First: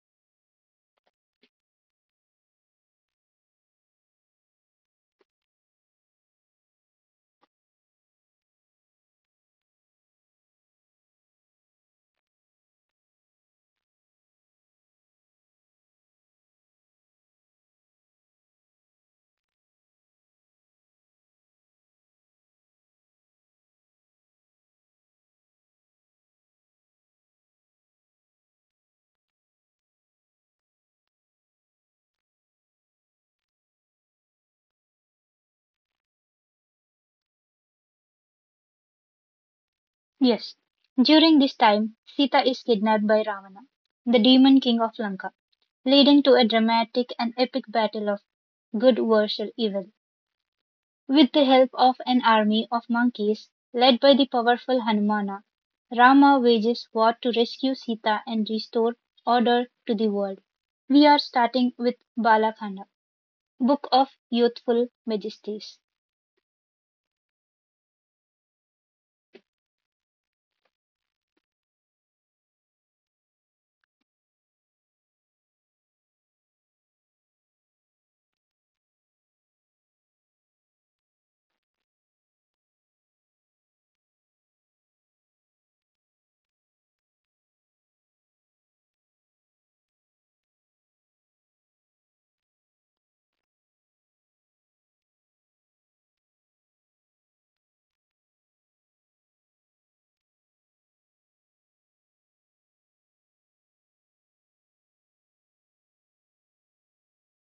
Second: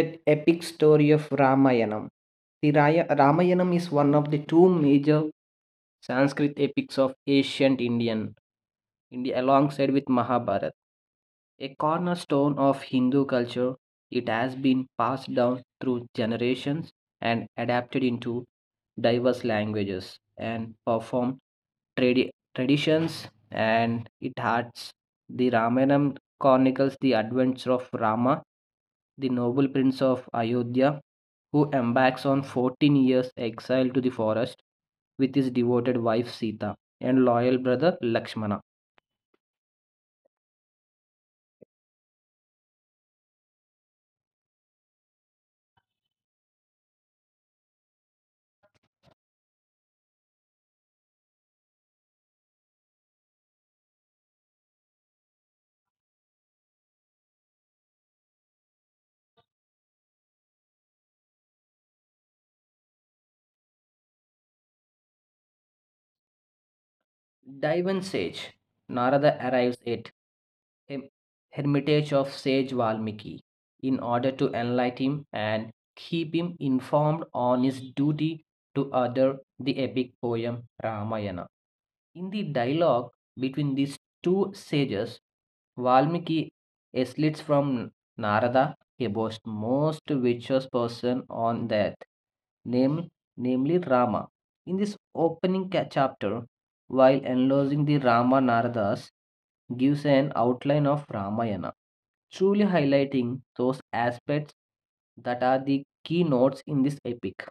an epic story of Ramayanam. Ramayanam is one of the two major Sanskrit epics of India alongside with Mahabharata. A cornerstone of Hindu culture, it has been passed down through generations and adapted into diverse languages and performed tradi- traditions, and it has the Ramayana chronicles the adventure of Rama, the noble prince of Ayodhya, who embarks on 14 years exile to the forest with his devoted wife Sita and loyal brother Lakshmana. Yes. During this time, Sita is kidnapped by Ravana, the demon king of Lanka, leading to a dramatic and epic battle of good versus evil. With the help of an army of monkeys led by the powerful Hanumana, Rama wages war to rescue Sita and restore order to the world. We are starting with Balakhanda, Book of Youthful Majesties. Dive and Sage Narada arrives at hem- hermitage of sage Valmiki in order to enlighten him and keep him informed on his duty to utter the epic poem Ramayana. In the dialogue between these two sages, Valmiki eslits from Narada, a most virtuous person on earth, name, namely Rama. In this opening chapter, while enlarging the Rama Naradas, gives an outline of Ramayana truly highlighting those aspects that are the key notes in this epic,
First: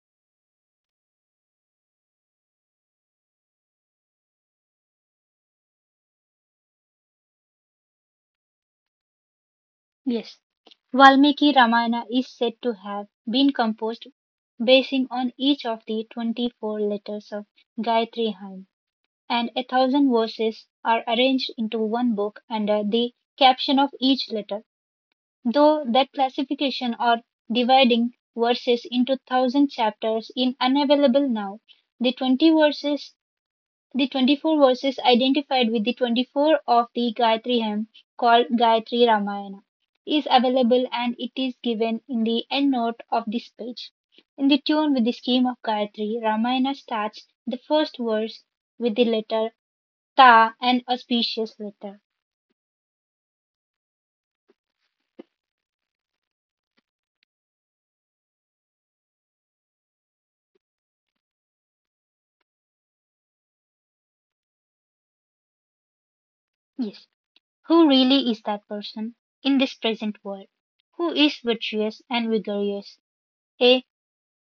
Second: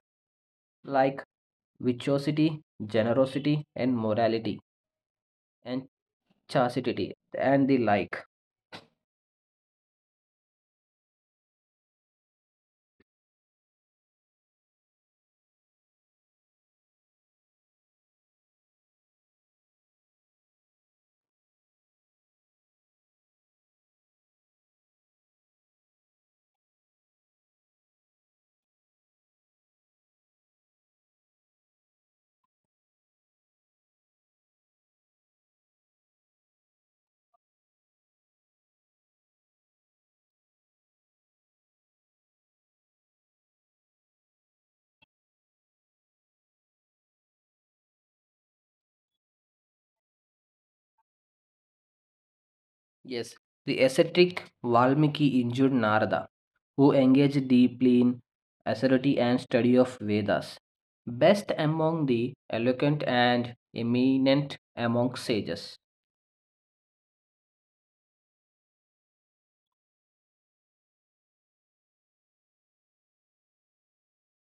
like virtuosity, generosity, and morality, and chastity, and the like. Yes, Valmiki Ramayana is said to have been composed basing on each of the 24 letters of Gayatri hymn, and 1,000 verses are arranged into one book under the caption of each letter. Though that classification or dividing verses into 1,000 chapters is unavailable now, the 20 verses the 24 verses identified with the 24 of the Gayatri hymn, called Gayatri Ramayana, is available and it is given in the endnote of this page. In the tune with the scheme of Gayatri, Ramayana starts the first verse with the letter Ta, an auspicious letter. Yes, the ascetic Valmiki injured Narada, who engaged deeply in authority and study of Vedas. Best among the eloquent and eminent among sages. Yes. Who really is that person in this present world? Who is virtuous and vigorous? Eh,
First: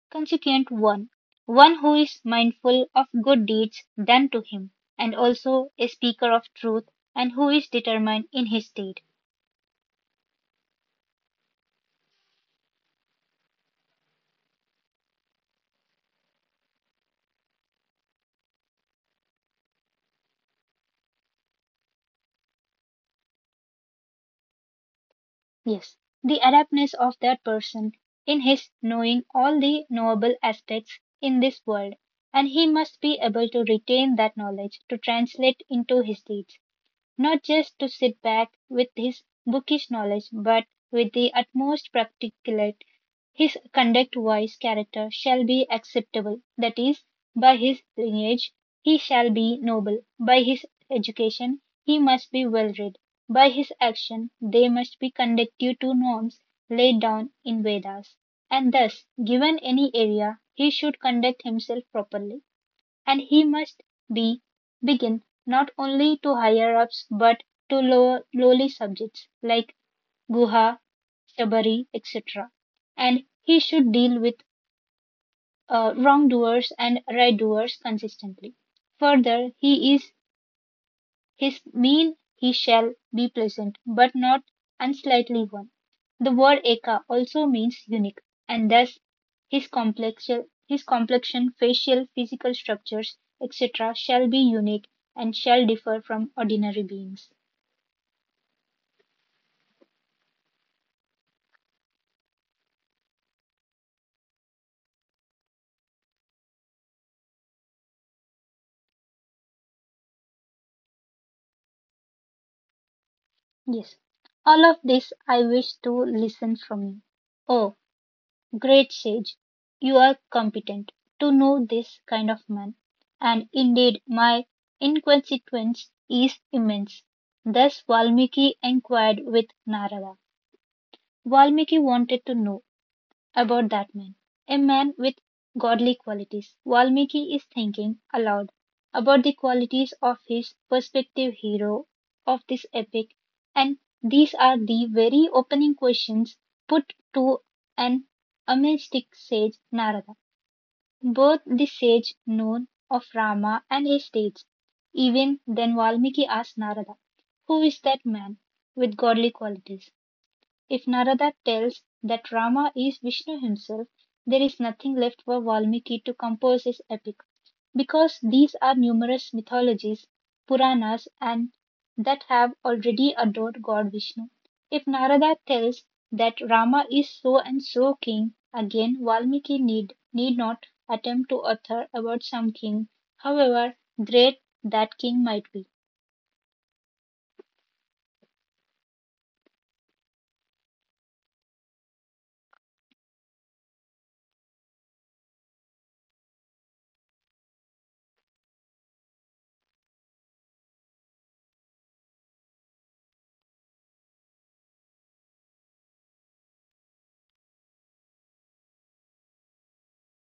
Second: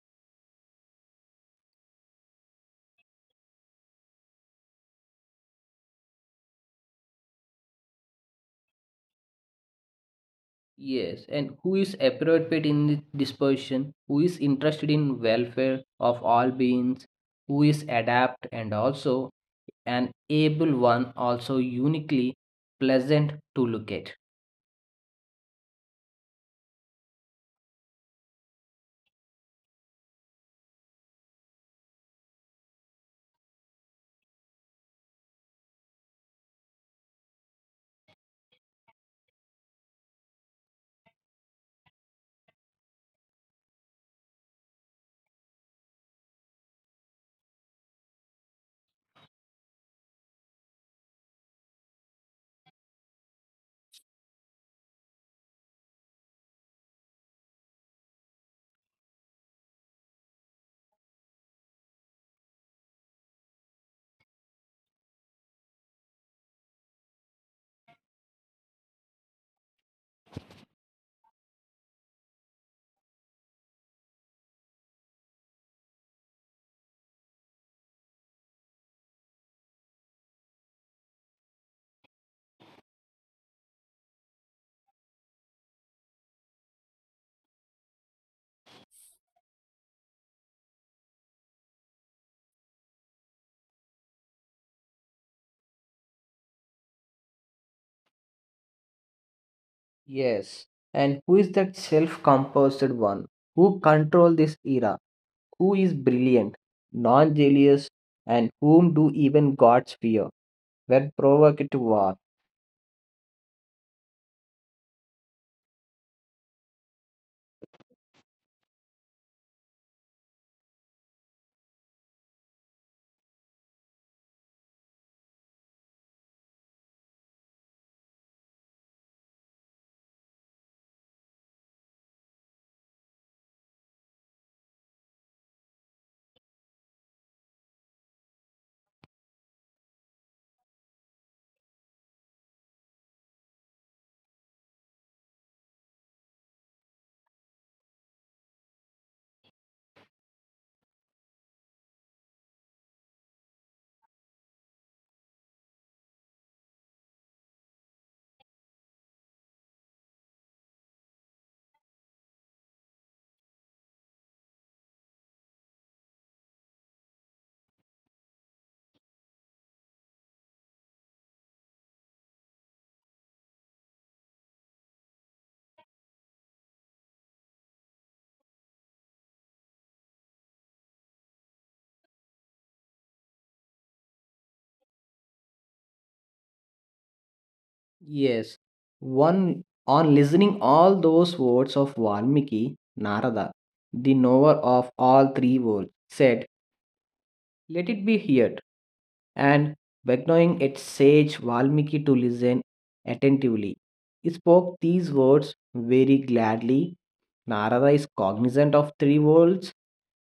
consequent one, one who is mindful of good deeds done to him, and also a speaker of truth, and who is determined in his state. Yes, and who is appropriate in this position? Who is interested in welfare of all beings? Who is adept and also an able one, also uniquely pleasant to look at? Yes, the adeptness of that person in his knowing all the knowable aspects in this world, and he must be able to retain that knowledge to translate into his deeds. Not just to sit back with his bookish knowledge, but with the utmost practicality. His conduct wise character shall be acceptable, that is, by his lineage he shall be noble, by his education he must be well read, by his action they must be conducive to norms laid down in Vedas. And thus, given any area, he should conduct himself properly. And he must be begin not only to higher ups but to low, lowly subjects like Guha, Shabari, etc. And he should deal with wrongdoers and right doers consistently. Further, he is his mean he shall be pleasant, but not unsightly one. The word eka also means unique, and thus his complexion, facial, physical structures, etc., shall be unique and shall differ from ordinary beings. Yes, and who is that self-composed one? Who control this era? Who is brilliant, non-jealous, and whom do even gods fear when provoked to war? Yes, all of this I wish to listen from you. Oh, Great sage, you are competent to know this kind of man, and indeed my inconsequence is immense." Thus Valmiki inquired with Narada. Valmiki wanted to know about that man, a man with godly qualities. Valmiki is thinking aloud about the qualities of his prospective hero of this epic, and these are the very opening questions put to an Amestic sage Narada. Both the sage known of Rama and his deeds. Even then Valmiki asks Narada, who is that man with godly qualities? If Narada tells that Rama is Vishnu himself, there is nothing left for Valmiki to compose his epic. Because these are numerous mythologies, Puranas, and that have already adored God Vishnu. If Narada tells that Rama is so and so king, again Valmiki need not attempt to author about some king, however great that king might be. Yes, one on listening all those words of Valmiki, Narada, the knower of all three worlds, said, let it be heard, and beckoning its sage Valmiki to listen attentively. He spoke these words very gladly. Narada is cognizant of three worlds,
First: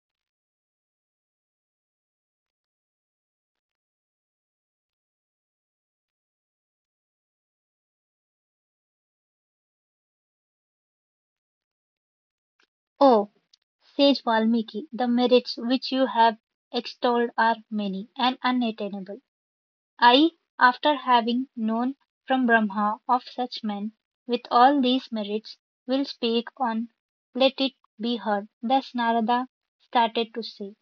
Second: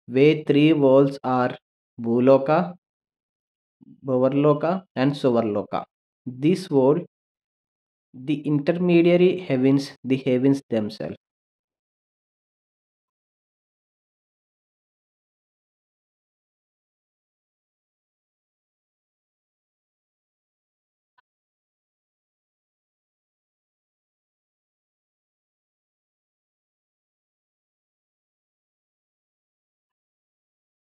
where three worlds are Bhuloka, Bhavarloka, and Suvarloka. This world, the intermediary heavens, the heavens themselves. Oh, Sage Valmiki, the merits which you have extolled are many and unattainable. I, after having known from Brahma of such men with all these merits, will speak on. Let it be heard. Thus Narada started to say.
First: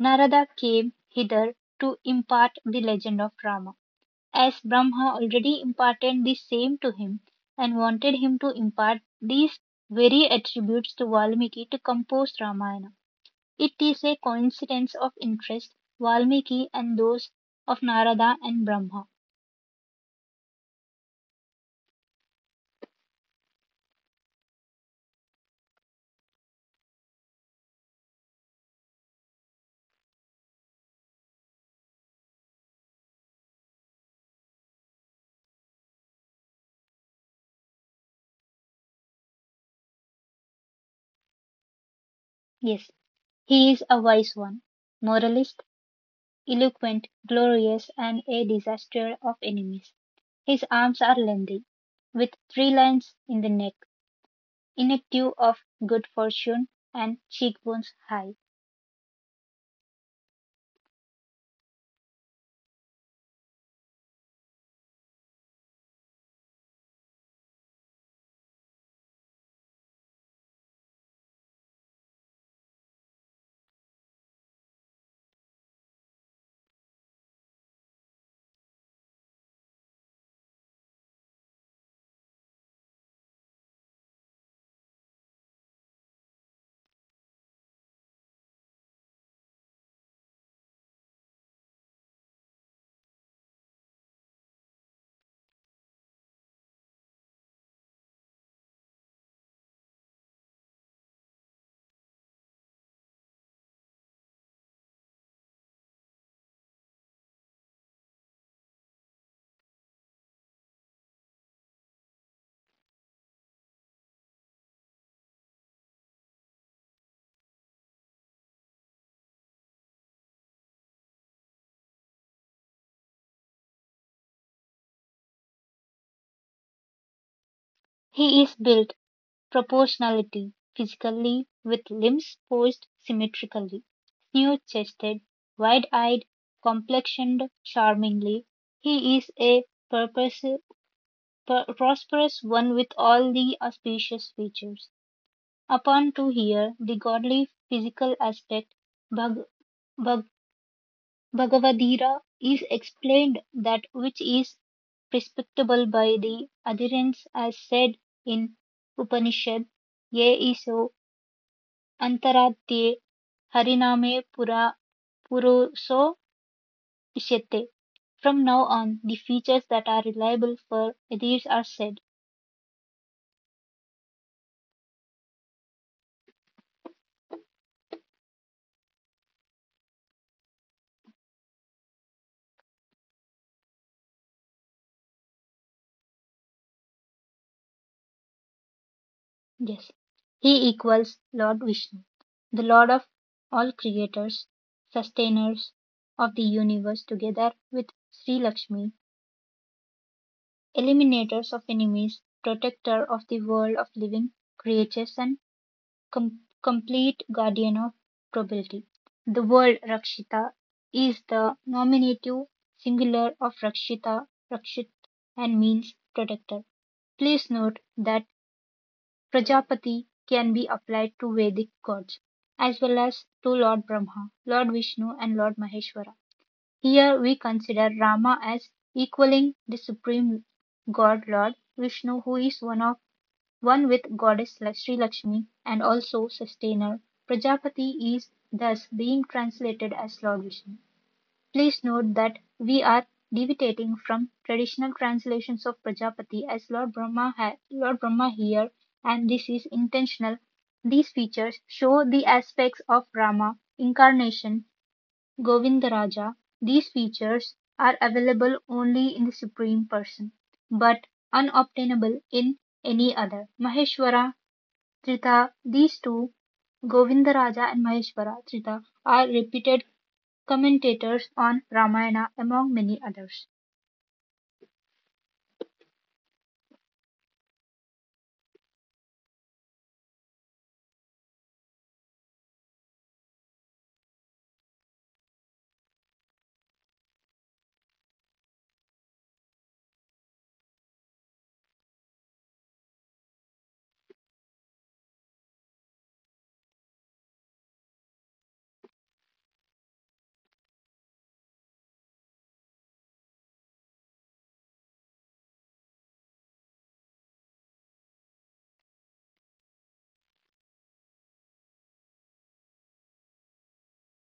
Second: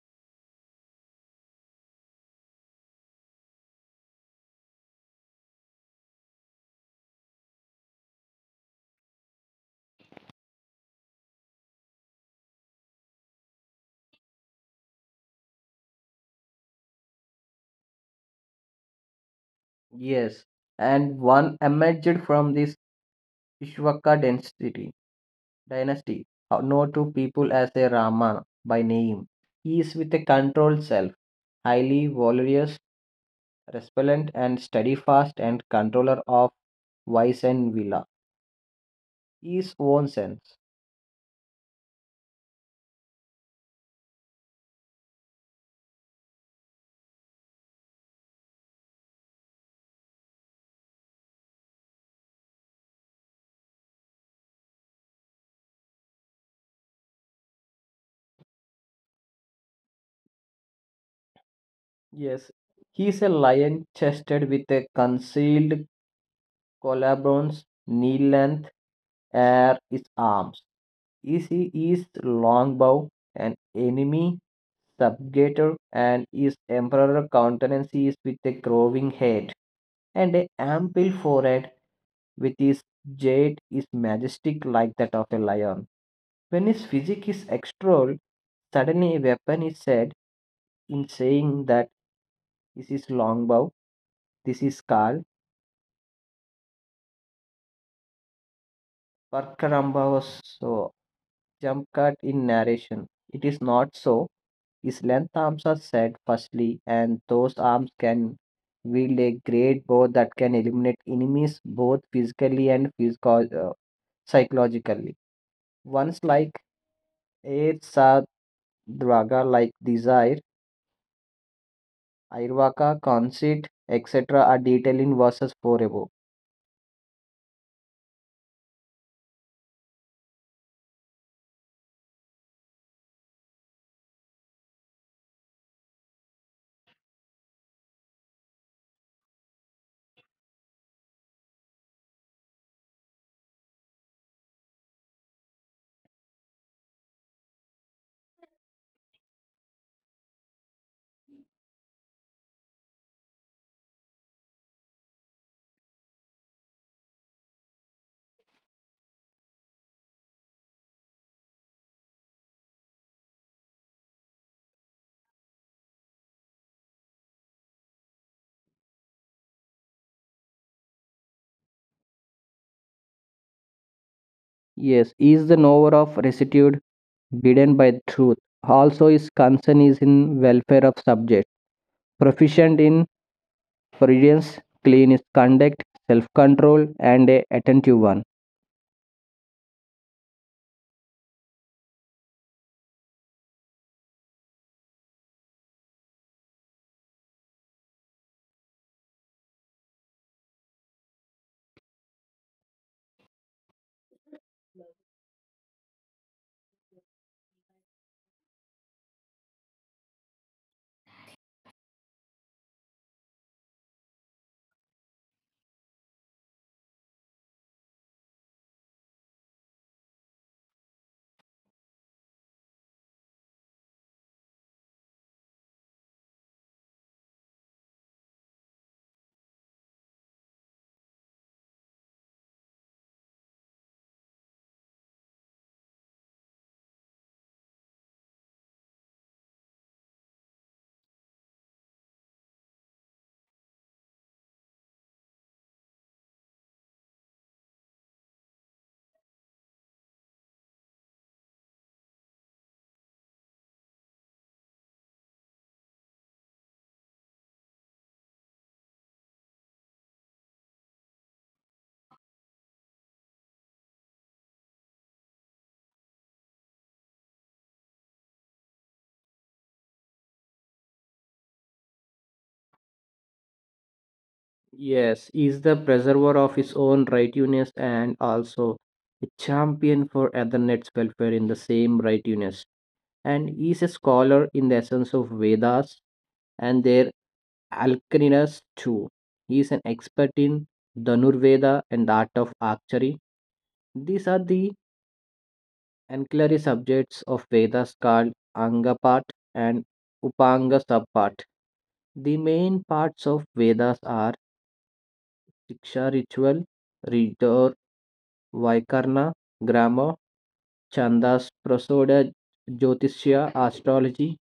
Narada came hither to impart the legend of Rama. As Brahma already imparted the same to him, and wanted him to impart these very attributes to Valmiki to compose Ramayana. It is a coincidence of interest, Valmiki and those of Narada and Brahma. Yes, and one emerged from this Ishvaka density dynasty, known to people as a Rama by name. He is with a controlled self, highly valorous, resplendent, and steadfast, and controller of vice and villa, his own sense. Yes, he is a wise one, moralist, eloquent, glorious, and a disaster of enemies. His arms are lengthy, with three lines in the neck, inactive of good fortune, and cheekbones high. Yes, he is a lion chested with a concealed collarbones, knee length, are his arms. Is he is long bow, an enemy subjugator, and his emperor countenances with a growing head, and a ample forehead with his jade is majestic like that of a lion. When his physique is extolled, suddenly a weapon is said in saying that this is longbow, this is Karl. Parkaramba was so jump cut in narration. It is not so. His length arms are set firstly, and those arms can wield a great bow that can eliminate enemies both physically and psychologically. Ones like Eretsa Draga, like Desire, Airvaka, Conceit, etc., are detailed in verses 4 above. He is built proportionality: physically, with limbs posed symmetrically, smooth-chested, wide-eyed, complexioned charmingly, he is a prosperous one with all the auspicious features. Upon to hear the godly physical aspect, Bhag- Bhag- Bhagavadira, is explained that which is perceptible by the adherents as said in Upanishad, Ye iso Antaratye hariname Pura puruso isyate. From now on, the features that are reliable for Atheists are said. Yes, he is the knower of rectitude, bidden by truth. Also, his concern is in welfare of subject, proficient in prudence, clean conduct, self control, and a attentive one. Yes, he equals Lord Vishnu, the Lord of all creators, sustainers of the universe, together with Sri Lakshmi, eliminators of enemies, protector of the world of living creatures, and com- complete guardian of probability. The word Rakshita is the nominative singular of Rakshita, Rakshit, and means protector. Please note that Prajapati can be applied to Vedic gods as well as to Lord Brahma, Lord Vishnu, and Lord Maheshwara. Here we consider Rama as equaling the supreme god Lord Vishnu, who is one of one with goddess like Sri Lakshmi and also sustainer. Prajapati is thus being translated as Lord Vishnu. Please note that we are deviating from traditional translations of Prajapati as Lord Brahma here, and this is intentional. These features show the aspects of Rama, incarnation, Govindaraja. These features are available only in the Supreme Person, but unobtainable in any other. Maheshwara Trita. These two, Govindaraja and Maheshwara Trita, are reputed commentators on Ramayana among many others. Yes, is the preserver of his own righteousness and also a champion for Ethernet welfare in the same righteousness. And he is a scholar in the essence of Vedas and their alchemists too. He is an expert in Dhanurveda and the art of archery. These are the ancillary subjects of Vedas called Anga part and Upanga subpart. The main parts of Vedas are Shiksha ritual, Ritor, Vaikarna, grammar, Chandas, Prasoda, Jyotishya, astrology,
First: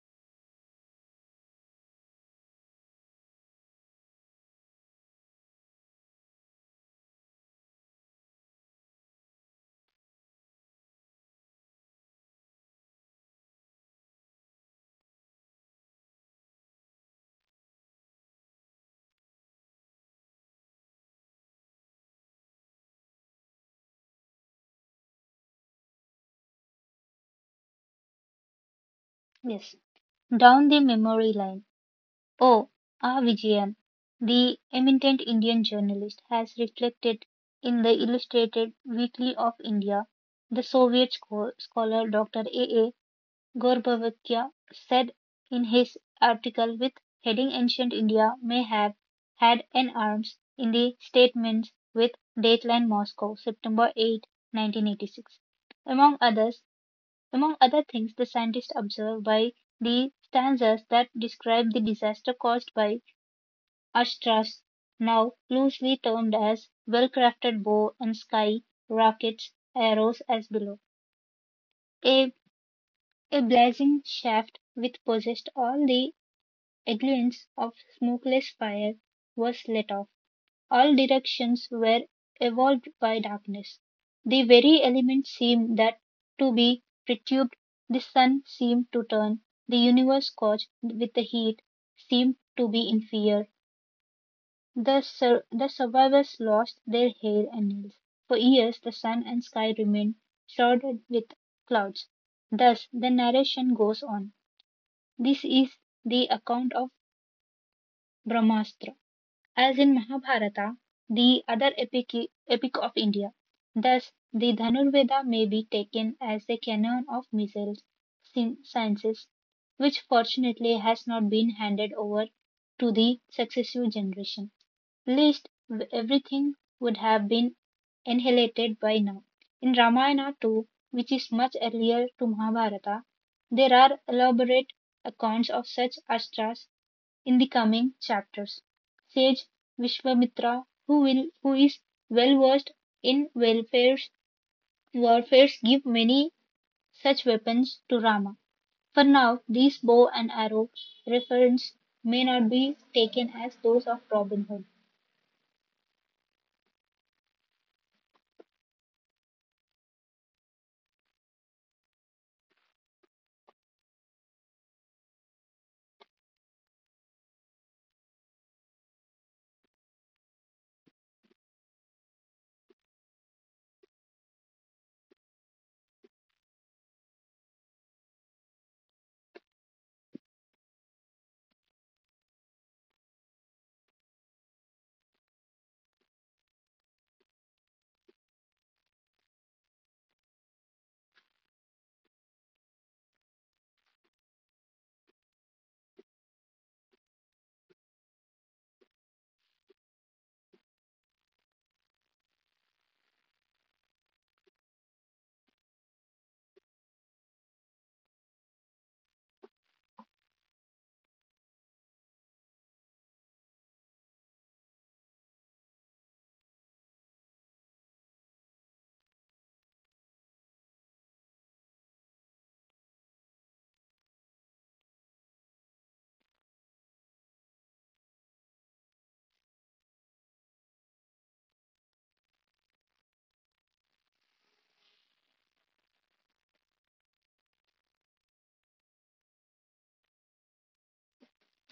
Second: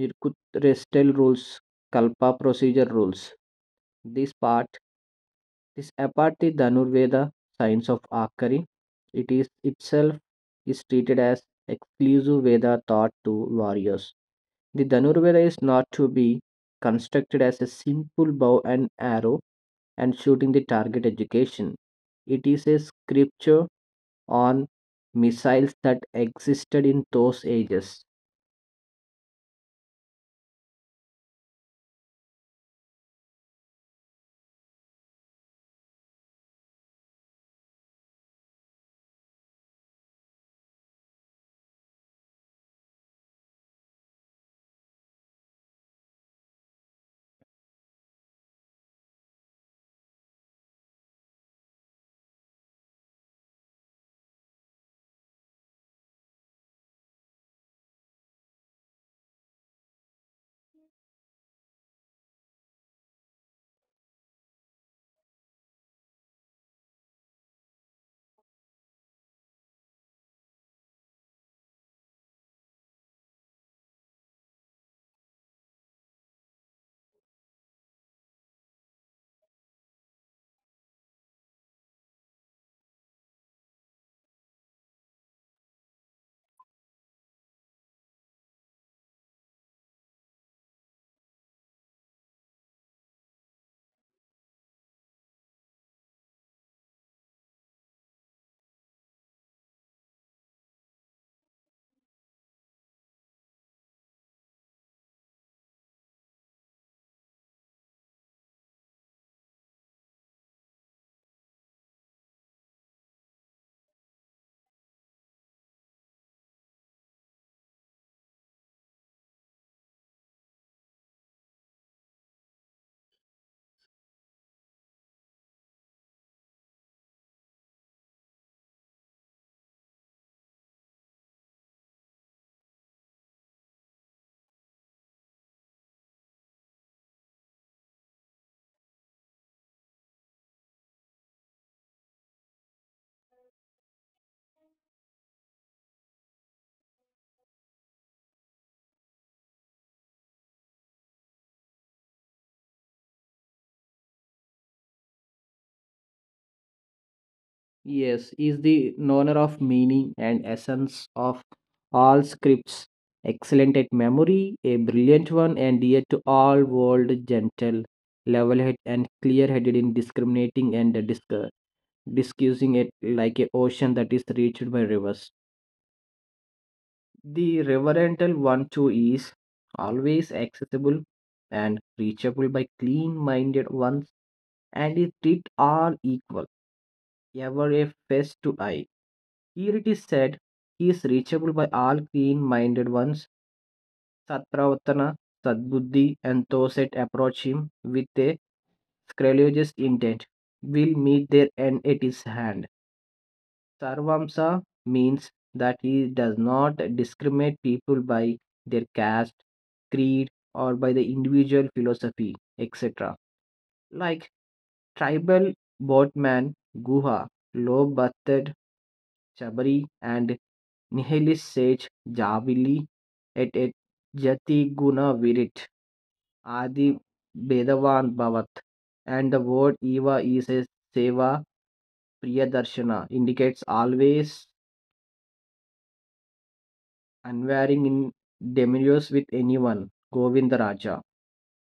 Nirkut, Restel rules, Kalpa procedure rules. This part, this apathy Dhanurveda, science of Akari, it is itself is treated as exclusive Veda taught to warriors. The Dhanurveda is not to be constructed as a simple bow and arrow and shooting the target education. It is a scripture on missiles that existed in those ages. Yes. Down the memory line. Oh, R. Vijayan, the eminent Indian journalist, has reflected in the Illustrated Weekly of India. The Soviet scholar Dr. A. A. Gorbachev said in his article with heading Ancient India may have had an arms in the statements with dateline Moscow, September 8, 1986. Among others, among other things, the scientists observed by the stanzas that describe the disaster caused by Astras, now loosely termed as well-crafted bow and sky rockets, arrows as below. A a blazing shaft which possessed all the elements of smokeless fire was let off. All directions were evolved by darkness. The very elements seemed that to be perturbed, the sun seemed to turn, the universe scorched with the heat seemed to be in fear. The survivors lost their hair and nails. For years the sun and sky remained shrouded with clouds. Thus the narration goes on. This is the account of Brahmastra, as in Mahabharata, the other epic of India. Thus, the Dhanurveda may be taken as a canon of missile sciences, which fortunately has not been handed over to the successive generation, least, everything would have been annihilated by now. In Ramayana too, which is much earlier to Mahabharata, there are elaborate accounts of such astras in the coming chapters. Sage Vishwamitra, who is well versed in warfare's warfares give many such weapons to Rama. For now, these bow and arrow reference may not be taken as those of Robin Hood. Yes, is the knower of meaning and essence of all scripts, excellent at memory, a brilliant one, and dear to all world, gentle, level-headed, and clear-headed in discriminating and discussing it like a ocean that is reached by rivers. The reverential one too is always accessible and reachable by clean-minded ones, and it treat all equal ever a face to eye. Here it is said he is reachable by all clean minded ones. Satpravatana, Sadbuddhi, and those that approach him with a scrupulous intent will meet their end at his hand. Sarvamsa means that he does not discriminate people by their caste, creed, or by the individual philosophy, etc. Like tribal boatman Guha, low bathed Chabari, and Nihilis sage Javili et et jati guna virit adi bedavan bhavat. And the word Eva is a seva priyadarshana indicates always unwearing in demurios with anyone, Govindaraja.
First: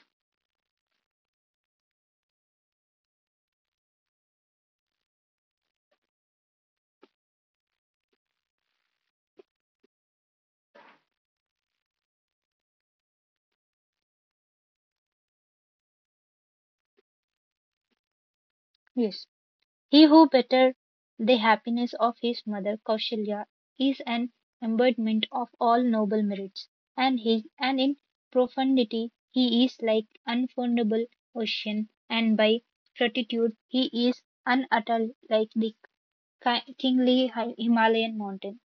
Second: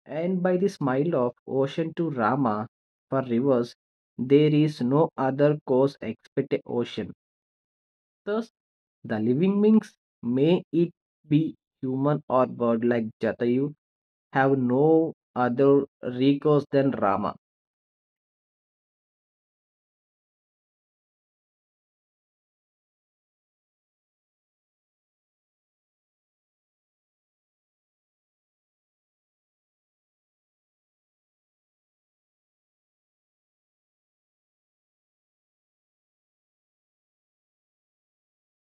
And by the smile of ocean to Rama for rivers, there is no other cause except a ocean. Thus, the living beings may it be human or bird like Jatayu have no other recourse than Rama. Yes. He who bettered the happiness of his mother Kausalya is an embodiment of all noble merits, and he and in profundity he is like unfordable ocean, and by fortitude he is unutterable like the kingly Himalayan mountain.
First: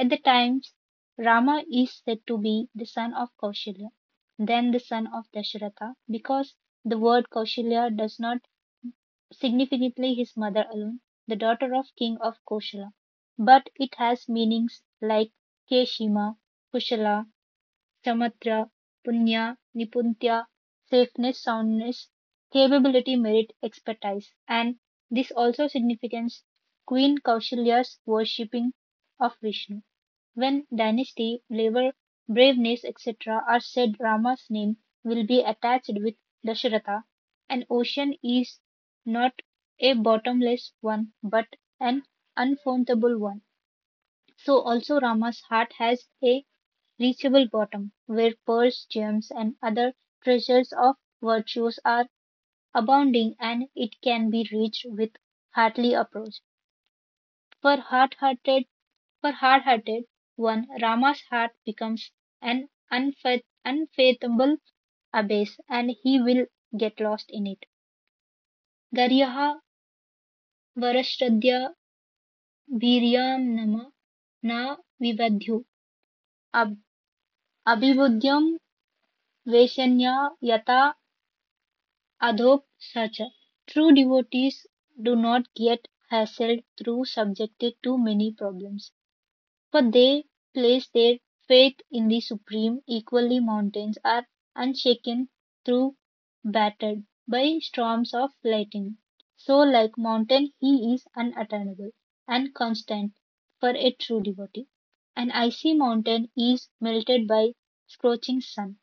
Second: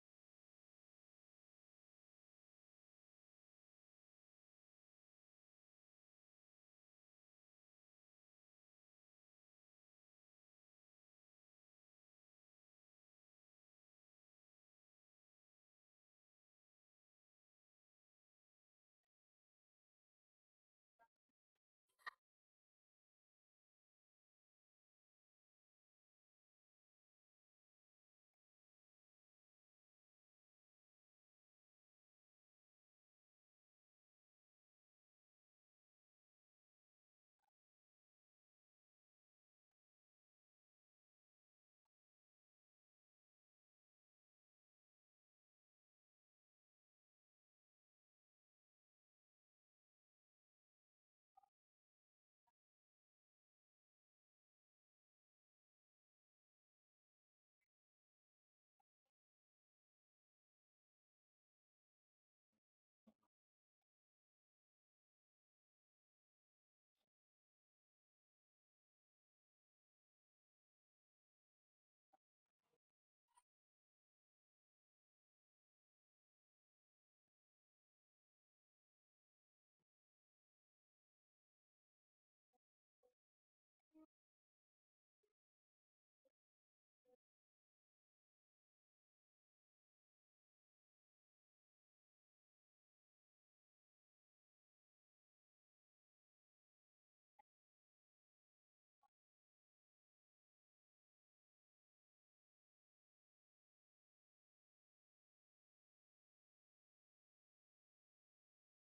At the times Rama is said to be the son of Kausalya, then the son of Dasharatha, because the word Kausalya does not significantly his mother alone, the daughter of king of Kosala. But it has meanings like Keshima, Kushala, Chamatra, Punya, Nipuntya, safeness, soundness, capability, merit, expertise. And this also signifies Queen Kaushalya's worshipping of Vishnu. When dynasty, labor, braveness, etc., are said, Rama's name will be attached with Dasharatha. An ocean is not a bottomless one, but an unfathomable one. So also Rama's heart has a reachable bottom, where pearls, gems, and other treasures of virtues are abounding, and it can be reached with heartly approach. For hard-hearted, for hard-hearted one, Rama's heart becomes an unfathomable abyss, and he will get lost in it. Garyaha varashradya bhiryam nama na vivadhu ab- abhibudyam veshanya yata adhop sacha. True devotees do not get hassled through subjected to many problems. For they place their faith in the supreme, equally mountains are unshaken through battered by storms of lightning. So like mountain he is unattainable and constant for a true devotee. An icy mountain is melted by scorching sun.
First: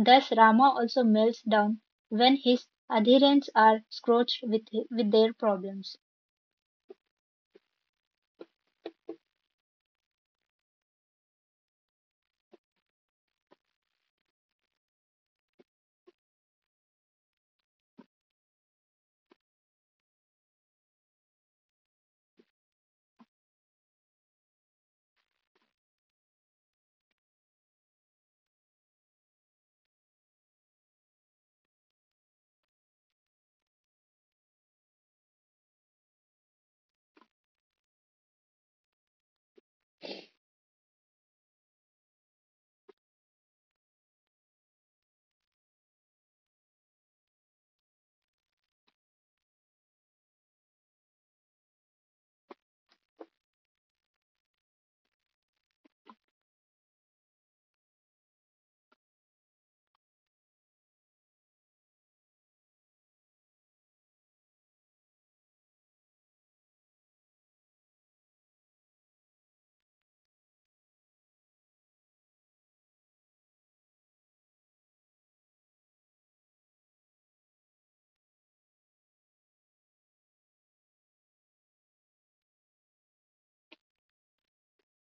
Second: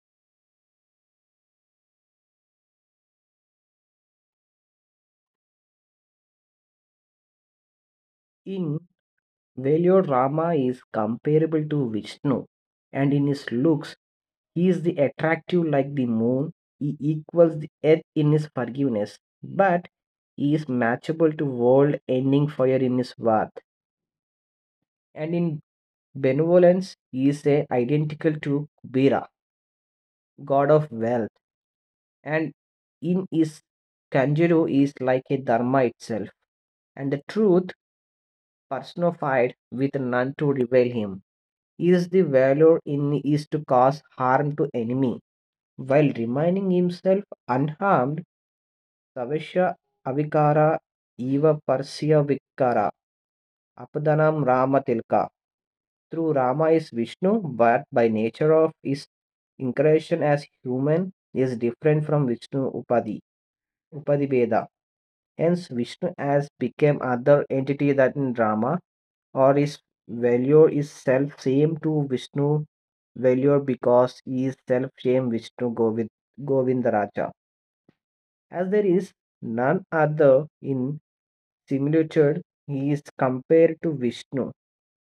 Thus Rama also melts down when his adherents are scorched with their problems. In valor, Rama is comparable to Vishnu, and in his looks, he is the attractive like the moon. He equals the earth in his forgiveness, but he is matchable to world-ending fire in his wrath. And in benevolence, he is a identical to Kubera, god of wealth, and in his Kanjuro is like a dharma itself. And the truth personified with none to reveal him. Is the valor in is to cause harm to enemy while remaining himself unharmed. Savasya avikara eva persya vikara apadanam rama tilka. Through Rama is Vishnu, but by nature of his incarnation as human is different from Vishnu Upadi. Upadibheda. Hence, Vishnu as became other entity that in drama, or his value is self same to Vishnu value because he is self same Vishnu Govind, Govindaraja. As there is none other in similitude, he is compared to Vishnu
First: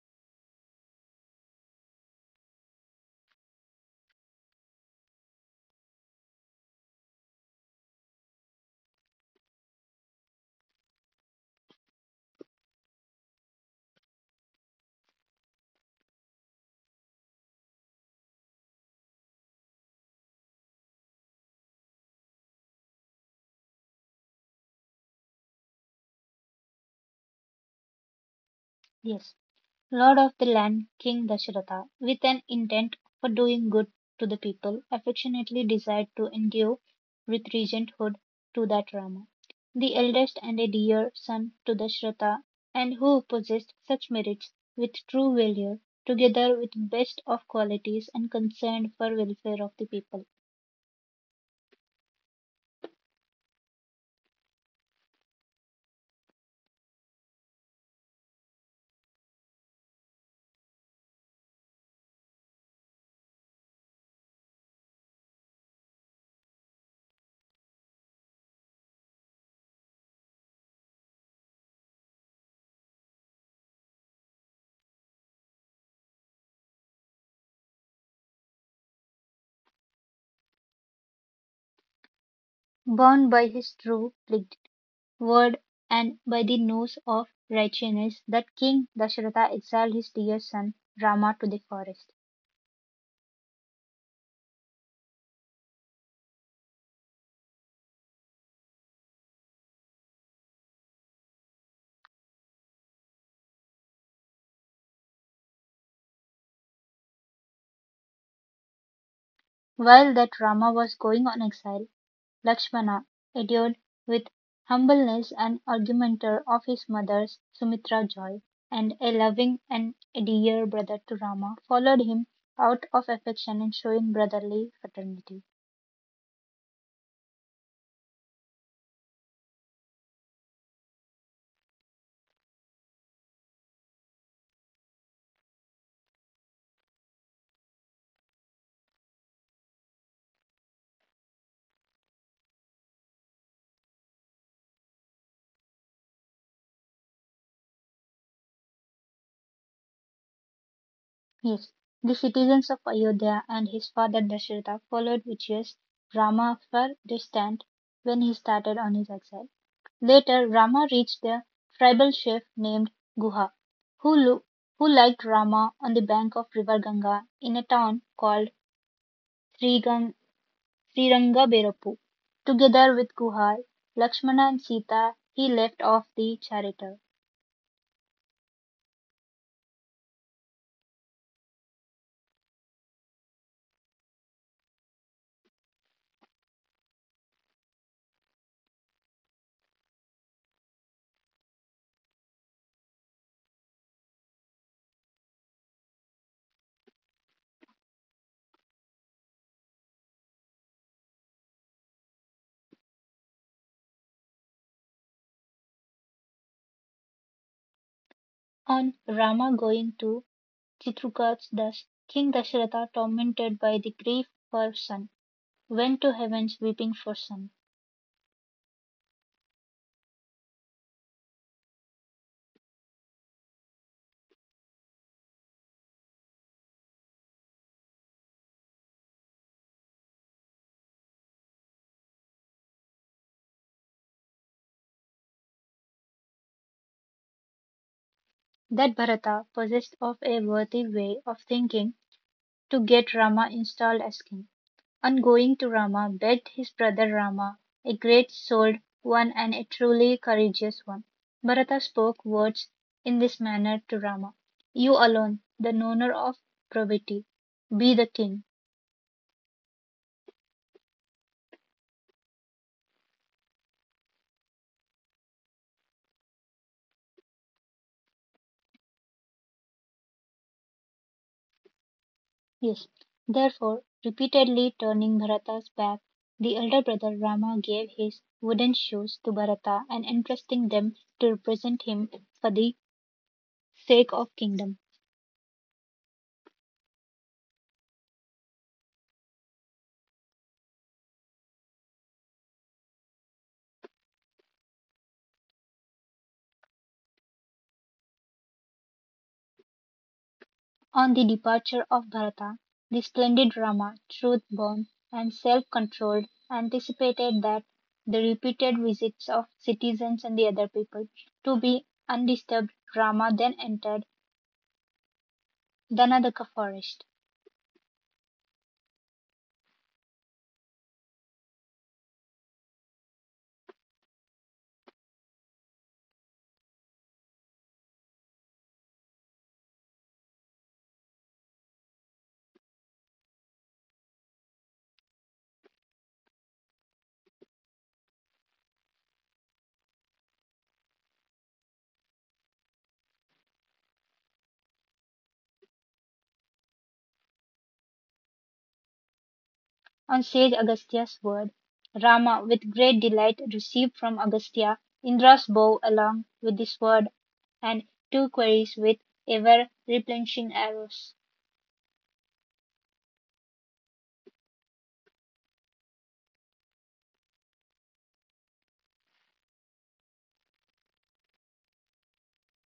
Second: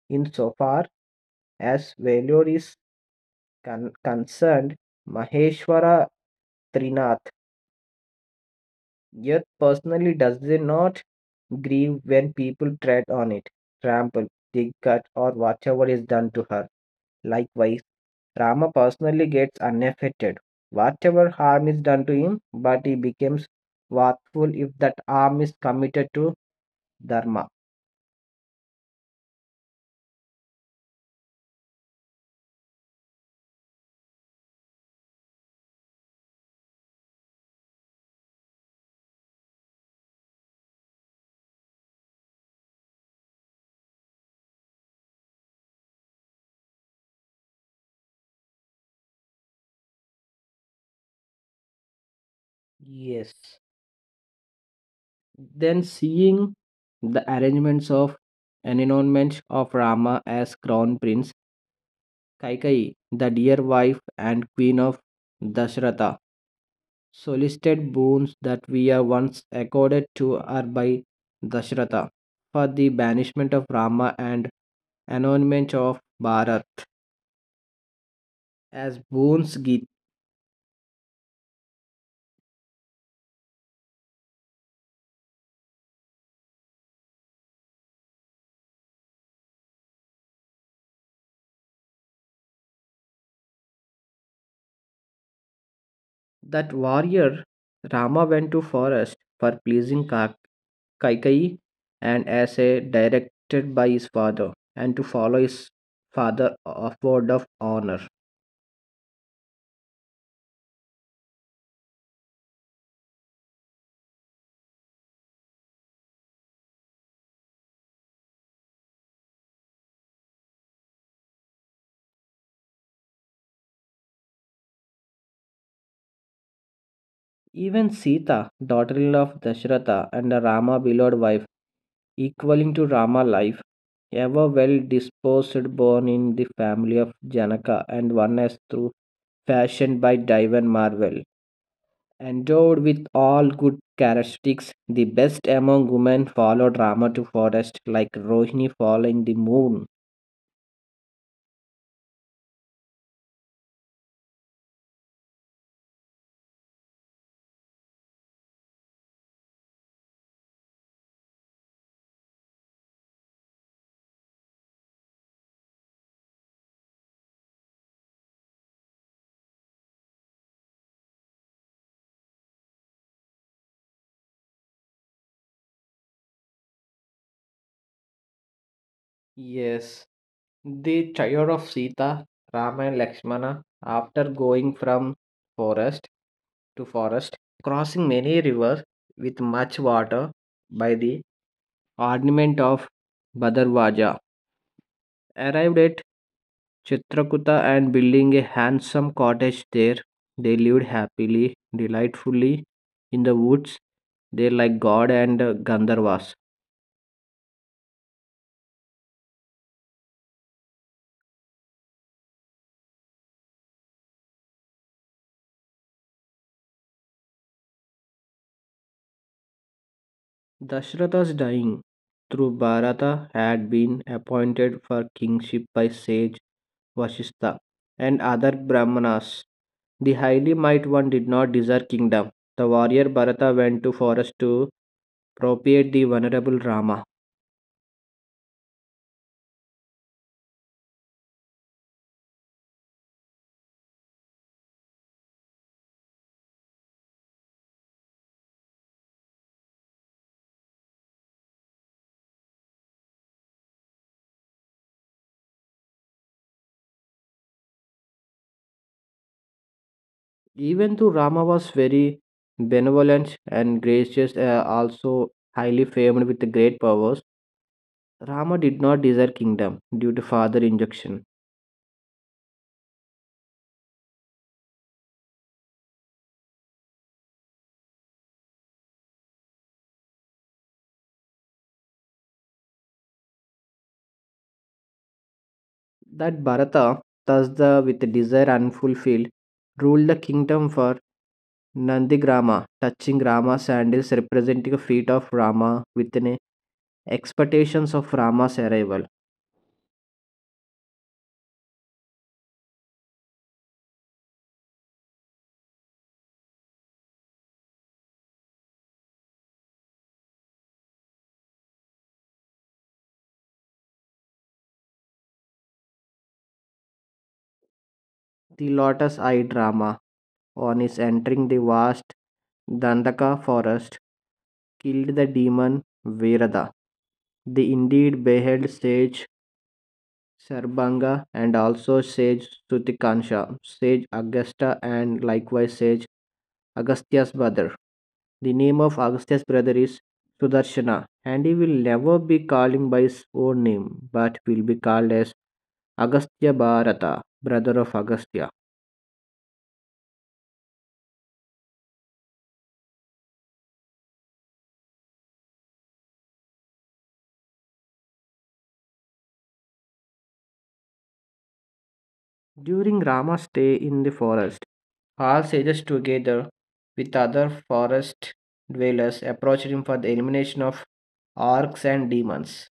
insofar as value is concerned. Maheshwara Trinath yet personally does they not grieve when people tread on it, trample, dig cut or whatever is done to her. Likewise, Rama personally gets unaffected. Whatever harm is done to him, but he becomes wrathful if that harm is committed to Dharma. Yes. Lord of the land, King Dasharatha, with an intent for doing good to the people, affectionately desired to endue with regenthood to that Rama, the eldest and a dear son to Dasharatha, and who possessed such merits with true valor, together with best of qualities and concern for welfare of the people. Yes. Then seeing the arrangements of enthronement of Rama as crown prince, Kaikeyi, the dear wife and queen of Dasharatha, solicited boons that we are once accorded to are by Dashratha for the banishment of Rama and anointment of Bharat as boons gift. Bound by his true word and by the nose of righteousness, that King Dasharatha exiled his dear son Rama to the forest. That warrior Rama went to forest for pleasing Kaikeyi and as a directed by his father and to follow his father of word of honor. While that Rama was going on exile, Lakshmana endured with humbleness and argumenter of his mother's, Sumitra joy, and a loving and a dear brother to Rama followed him out of affection and showing brotherly fraternity. Even Sita, daughter-in-law of Dashratha and the Rama beloved wife equaling to Rama life, ever well disposed, born in the family of Janaka and one as through fashioned by Divan Marvel. Endowed with all good characteristics, the best among women followed Rama to forest like Rohini following the moon. Yes, the citizens of Ayodhya and his father Dashratha followed Vijay's Rama far distant when he started on his exile. Later, Rama reached a tribal chief named Guha, who, lo- who liked Rama on the bank of river Ganga in a town called Srigang- Srirangaberapu. Together with Guha, Lakshmana and Sita, he left off the charioteer. Yes, the child of Sita, Rama and Lakshmana, after going from forest to forest, crossing many rivers with much water by the Armament of Bhadarwaja arrived at Chitrakuta and building a handsome cottage there, they lived happily, delightfully in the woods. They like God and Gandharvas. On Rama going to Chitrakuta thus, King Dasharatha, tormented by the grief for son, went to heavens weeping for son. Dashrata's dying, Dhrubarata had been appointed for kingship by sage Vasistha and other Brahmanas. The highly might one did not desire kingdom. The warrior Bharata went to forest to propitiate the venerable Rama. That Bharata possessed of a worthy way of thinking to get Rama installed as king, and going to Rama begged his brother Rama, a great souled one and a truly courageous one. Bharata spoke words in this manner to Rama: "You alone, the knower of probity, be the king." Even though Rama was very benevolent and gracious, also highly famed with great powers, Rama did not desire kingdom due to father injunction. Yes. Therefore, repeatedly turning Bharata's back, the elder brother Rama gave his wooden shoes to Bharata and entrusting them to represent him for the sake of kingdom. That Bharata, thus with desire unfulfilled, ruled the kingdom for Nandigrama, touching Rama's sandals representing the feet of Rama with expectations of Rama's arrival. On the departure of Bharata, the splendid Rama, truth born and self controlled, anticipated that the repeated visits of citizens and the other people to be undisturbed. Rama then entered Danadaka forest. The lotus eyed Rama, on his entering the vast Dandaka forest, killed the demon Virada. The indeed beheld sage Sarbanga and also sage Sutikansha, sage Augusta, and likewise sage Agastya's brother. The name of Agastya's brother is Sudarshana, and he will never be calling by his own name but will be called as Agastya Bharata, brother of Agastya. On sage Agastya's word, Rama with great delight received from Agastya Indra's bow along with the sword and two quarries with ever replenishing arrows. During Rama's stay in the forest, all sages together with other forest dwellers approached him for the elimination of orcs and demons.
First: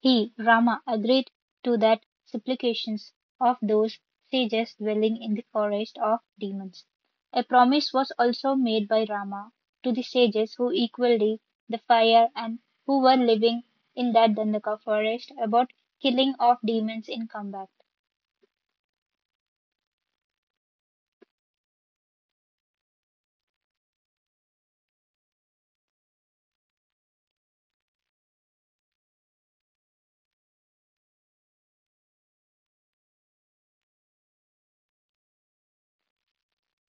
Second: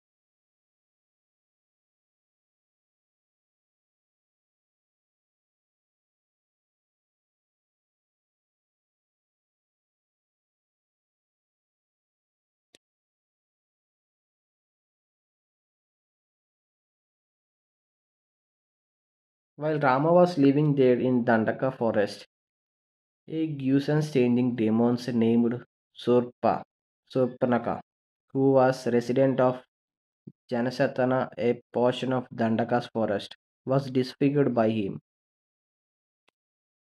He, Rama, agreed to that supplications of those sages dwelling in the forest of demons. A promise was also made by Rama to the sages who equalled the fire and who were living in that Dandaka forest about killing of demons in combat. While Rama was living there in Dandaka forest, a Gyusan changing demons named Surpa, Surpanaka, who was resident of Janasatana, a portion of Dandaka's forest, was disfigured by him.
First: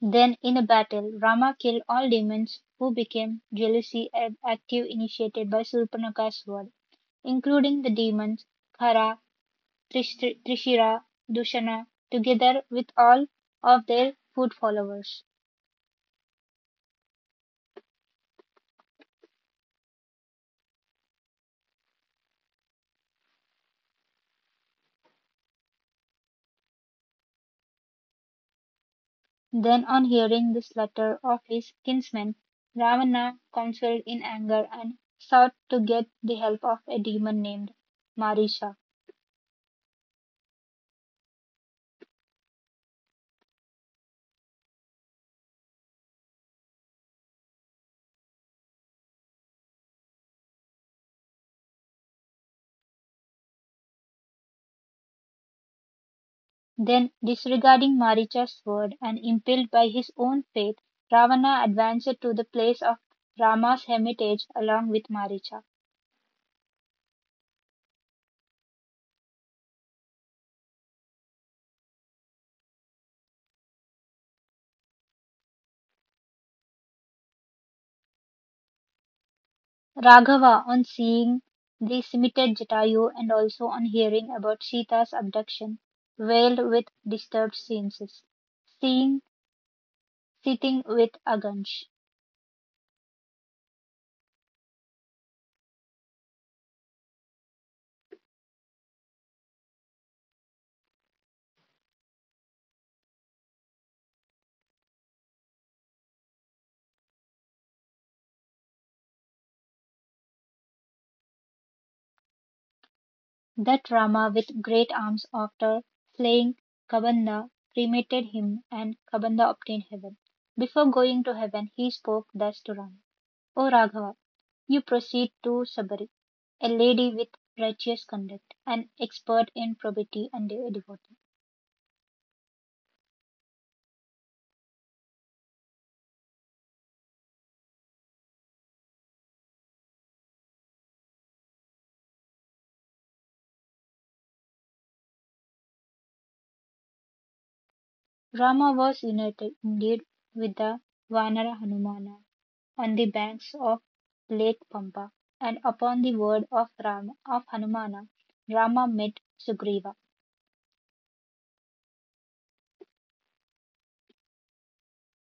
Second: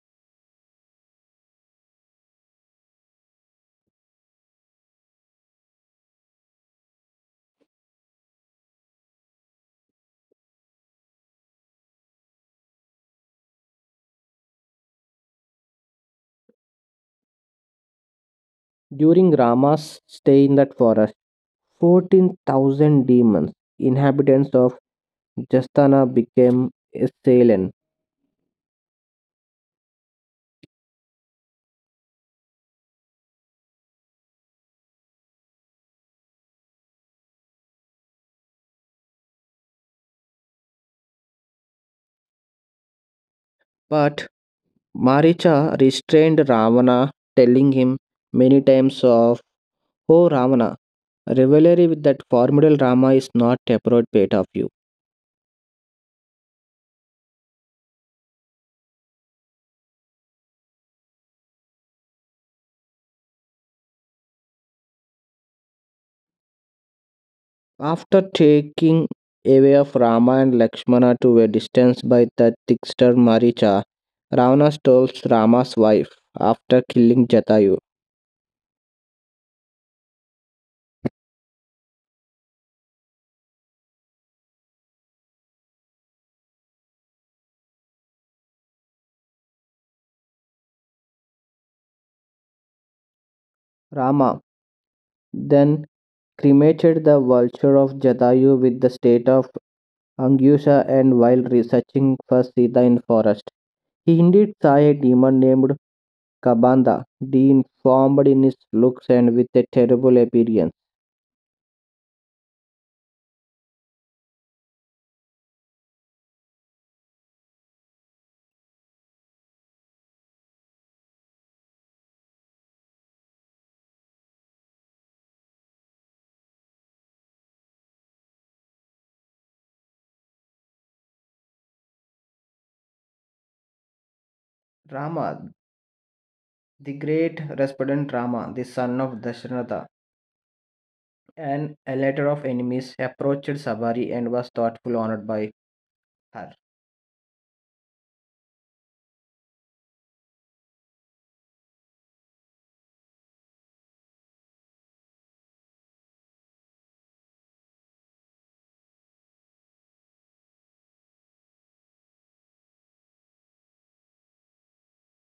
Then in a battle, Rama killed all demons who became jealously active initiated by Surpanaka's word, including the demons Khara, Trishira, Dushana, together with all of their foot followers. During Rama's stay in that forest, 14,000 demons, inhabitants of Jastana became assailant. Then on hearing the slaughter of his kinsmen, Ravana counseled in anger and sought to get the help of a demon named Marisha. But Maricha restrained Ravana, telling him many times of Oh Ravana, rivalry with that formidable Rama is not appropriate bit of you. Then, disregarding Maricha's word and impelled by his own faith, Ravana advanced to the place of Rama's hermitage along with Maricha. After taking away of Rama and Lakshmana to a distance by the trickster Maricha, Ravana steals Rama's wife after killing Jatayu. Raghava, on seeing this, imitated Jatayu and also on hearing about Sita's abduction, wailed with disturbed senses, seeing sitting with Agansh, Rama then cremated the vulture of Jatayu with the state of Angyusha and while researching for Sita in forest, he indeed saw a demon named Kabanda, deformed in his looks and with a terrible appearance. that Rama with great arms after slaying Kabanda cremated him, and Kabanda obtained heaven. Before going to heaven he spoke thus to Rama. O Raghava, you proceed to Sabari, a lady with righteous conduct, an expert in probity and a devotee. Rama, the great resplendent Rama, the son of Dasharatha, an elator of enemies, approached Sabari and was thoughtfully honored by her. Rama was united, indeed, with the Vanara Hanumana on the banks of Lake Pampa, and upon the word of Rama of Hanumana, Rama met Sugriva.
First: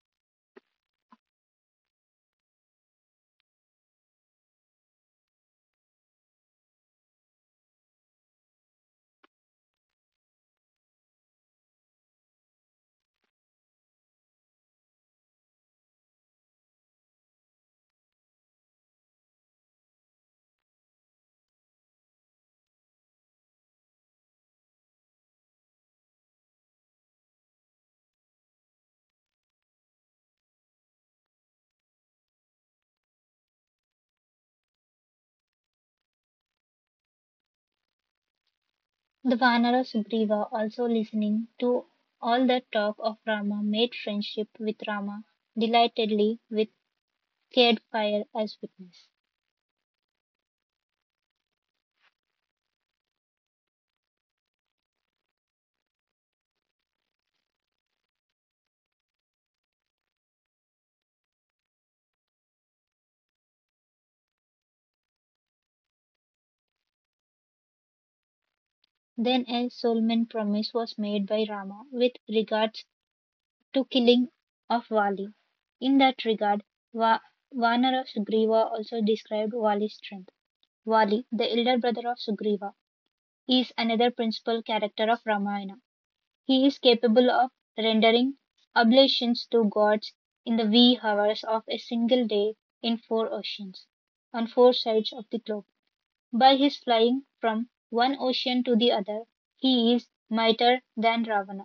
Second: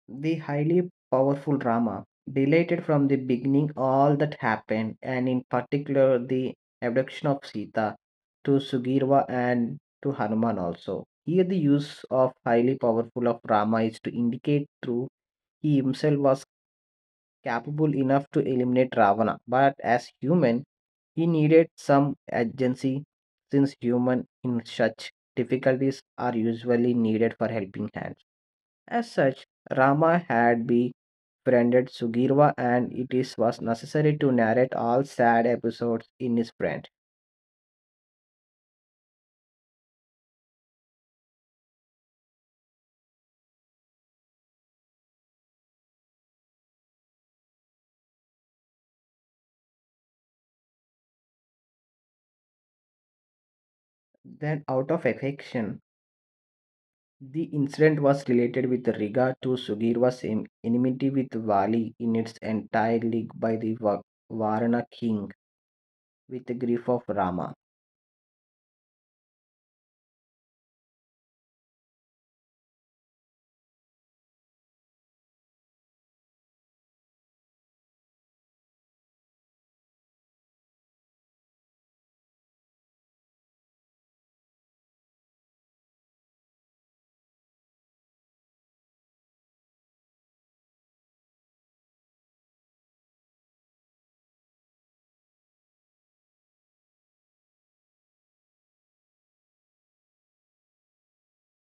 The highly powerful Rama related from the beginning all that happened, and in particular the abduction of Sita to Sugirva and to Hanuman also. Here the use of highly powerful of Rama is to indicate through he himself was capable enough to eliminate Ravana, but as human, he needed some agency since human in such difficulties are usually needed for helping hands. As such, Rama had befriended Sugirwa and was necessary to narrate all sad episodes in his friend. The Vanara Sugriva, also listening to all the talk of Rama, made friendship with Rama delightedly, with Caed Fire as witness. Then out of affection, the incident was related with regard to Sugirwa's enmity with Vali in its entirely by the Varana king with the grief of Rama. Then a solemn promise was made by Rama with regards to killing of Vali. In that regard Va- Vanara Sugriva also described Vali's strength. Vali, the elder brother of Sugriva, is another principal character of Ramayana. He is capable of rendering oblations to gods in the wee hours of a single day in four oceans, on four sides of the globe. By his flying from one ocean to the other, he is mightier than Ravana.